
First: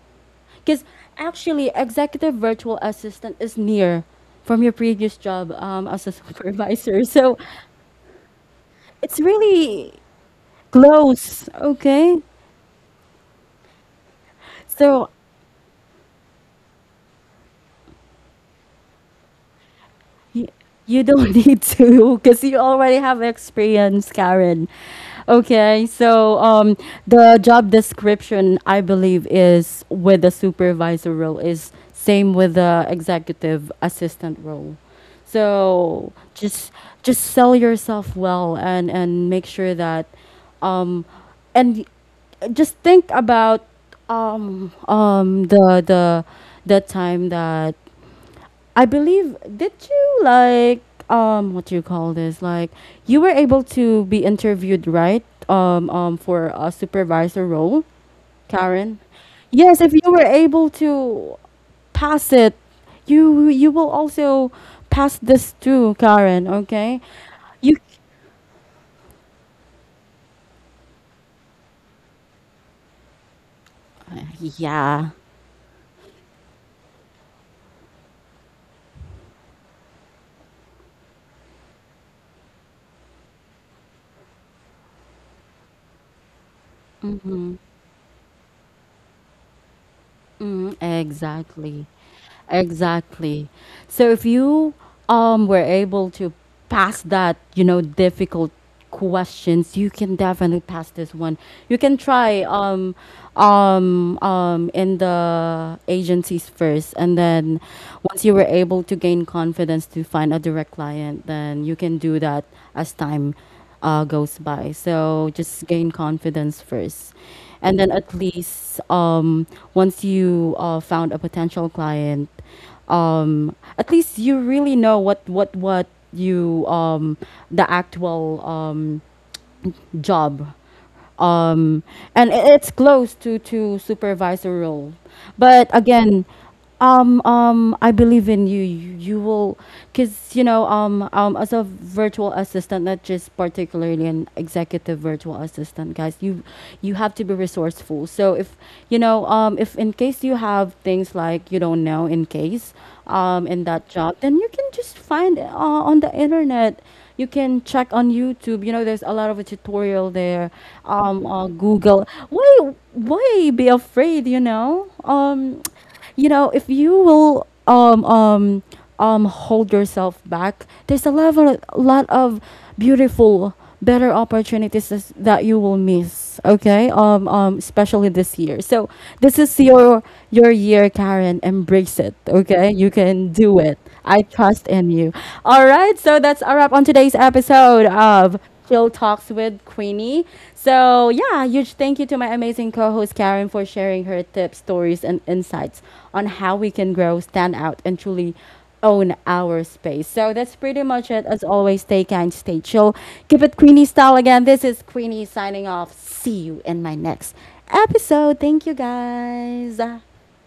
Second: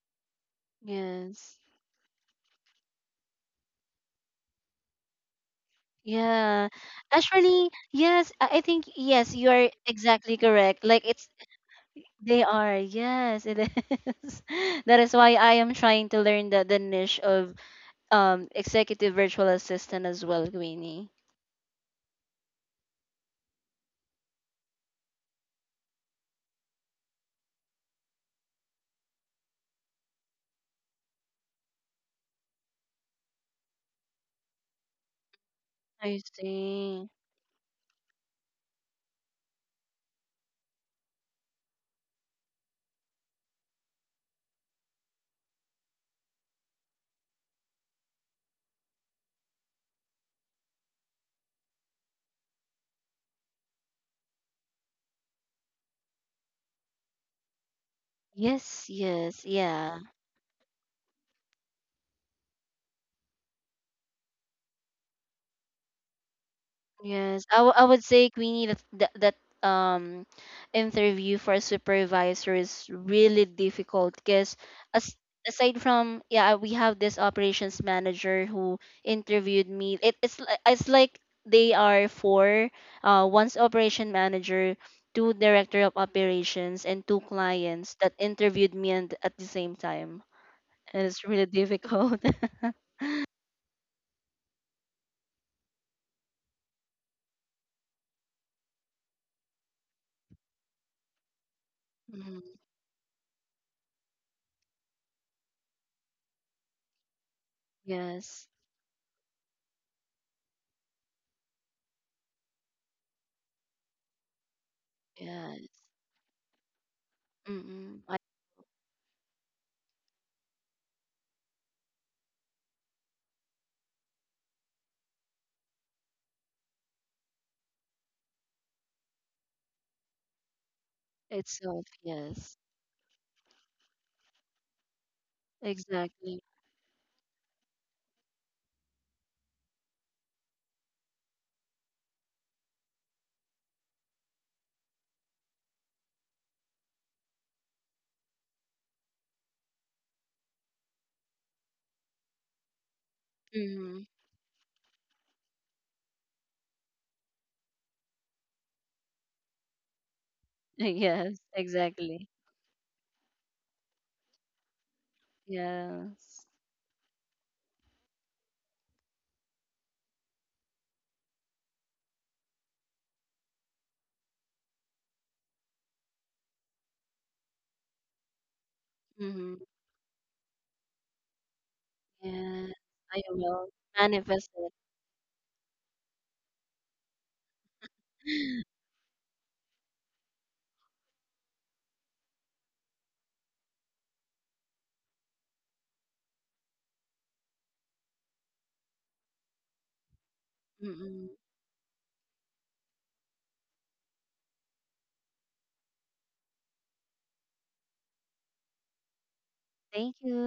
A: Because
B: yes.
A: actually, executive virtual assistant is near from your previous job, as a
B: Yeah.
A: supervisor. So
B: Actually, yes, I think
A: it's
B: yes, you are
A: really
B: exactly correct. Like, it's
A: close, okay?
B: they are. Yes, it is. That
A: So
B: is why I am trying to learn the niche of, um, executive virtual assistant as well,
A: You, you
B: Queenie.
A: don't need to because you already have experience, Karen. Okay, so, the job description, I believe, is with the supervisor role is same with the executive assistant role. So
B: I see.
A: just sell yourself well and make sure that um and just think about, um um the the the time that, I believe, did you like, um, what do you call this? Like, you were able to be interviewed, right? Um, um, for a supervisor role,
B: Yes,
A: Karen.
B: yes,
A: Yes, if
B: yeah.
A: you were able to pass it, you will also pass this too, Karen, okay?
B: Yes, I,
A: You
B: I would say, Queenie, that, that, um, interview for a supervisor is really difficult, because
A: yeah.
B: as aside from, yeah, we have this operations manager who interviewed me. It, it's it's like they are four. Uh, one's operation manager, two director of operations, and two clients that interviewed me, and at the same time.
A: Mm,
B: And it's really
A: exactly.
B: difficult.
A: Exactly. So if you were able to pass that, you know, difficult questions, you can definitely pass this one. You can try
B: Mhm.
A: in the agencies first, and then once you were
B: Yes.
A: able to gain confidence to find a direct client, then you can do that as time, goes by. So
B: Yeah.
A: just gain confidence first. And then
B: Mm.
A: at least, once you, found a potential client, at least you really know what you, the actual, job, um,
B: Itself.
A: and i-
B: Yes,
A: it's close to supervisor role, but again,
B: exactly.
A: I believe in you. You will, because you know, as a virtual assistant, not just particularly an executive virtual assistant, guys, you have to be resourceful. So if you know, if in case you have things like you don't know, in case, in that
B: Mm-hmm.
A: job, then you can just find, on the internet. You can check on YouTube. You know, there's a lot of a tutorial there.
B: Yes,
A: Google.
B: exactly.
A: Why be afraid? You
B: Yes.
A: know, if you will hold yourself back, there's a lot of, lot of beautiful, better opportunities that you will miss, okay, um, especially this year. So this
B: Mm-hmm.
A: is your year, Karen. Embrace it, okay?
B: Yes,
A: You
B: I
A: can do
B: will
A: it. I
B: manifest
A: trust in you. All right, so that's a wrap on today's episode of
B: it.
A: Chill Talks with Queenie. So yeah, huge thank you to my amazing co-host Karen for sharing her tips, stories, and insights on how we can grow, stand out, and truly own our space. So that's pretty much it.
B: Mm-mm.
A: As always, stay kind, stay chill. Keep it Queenie style. Again, this is Queenie signing off. See you in my next episode. Thank you, guys.
B: Thank you.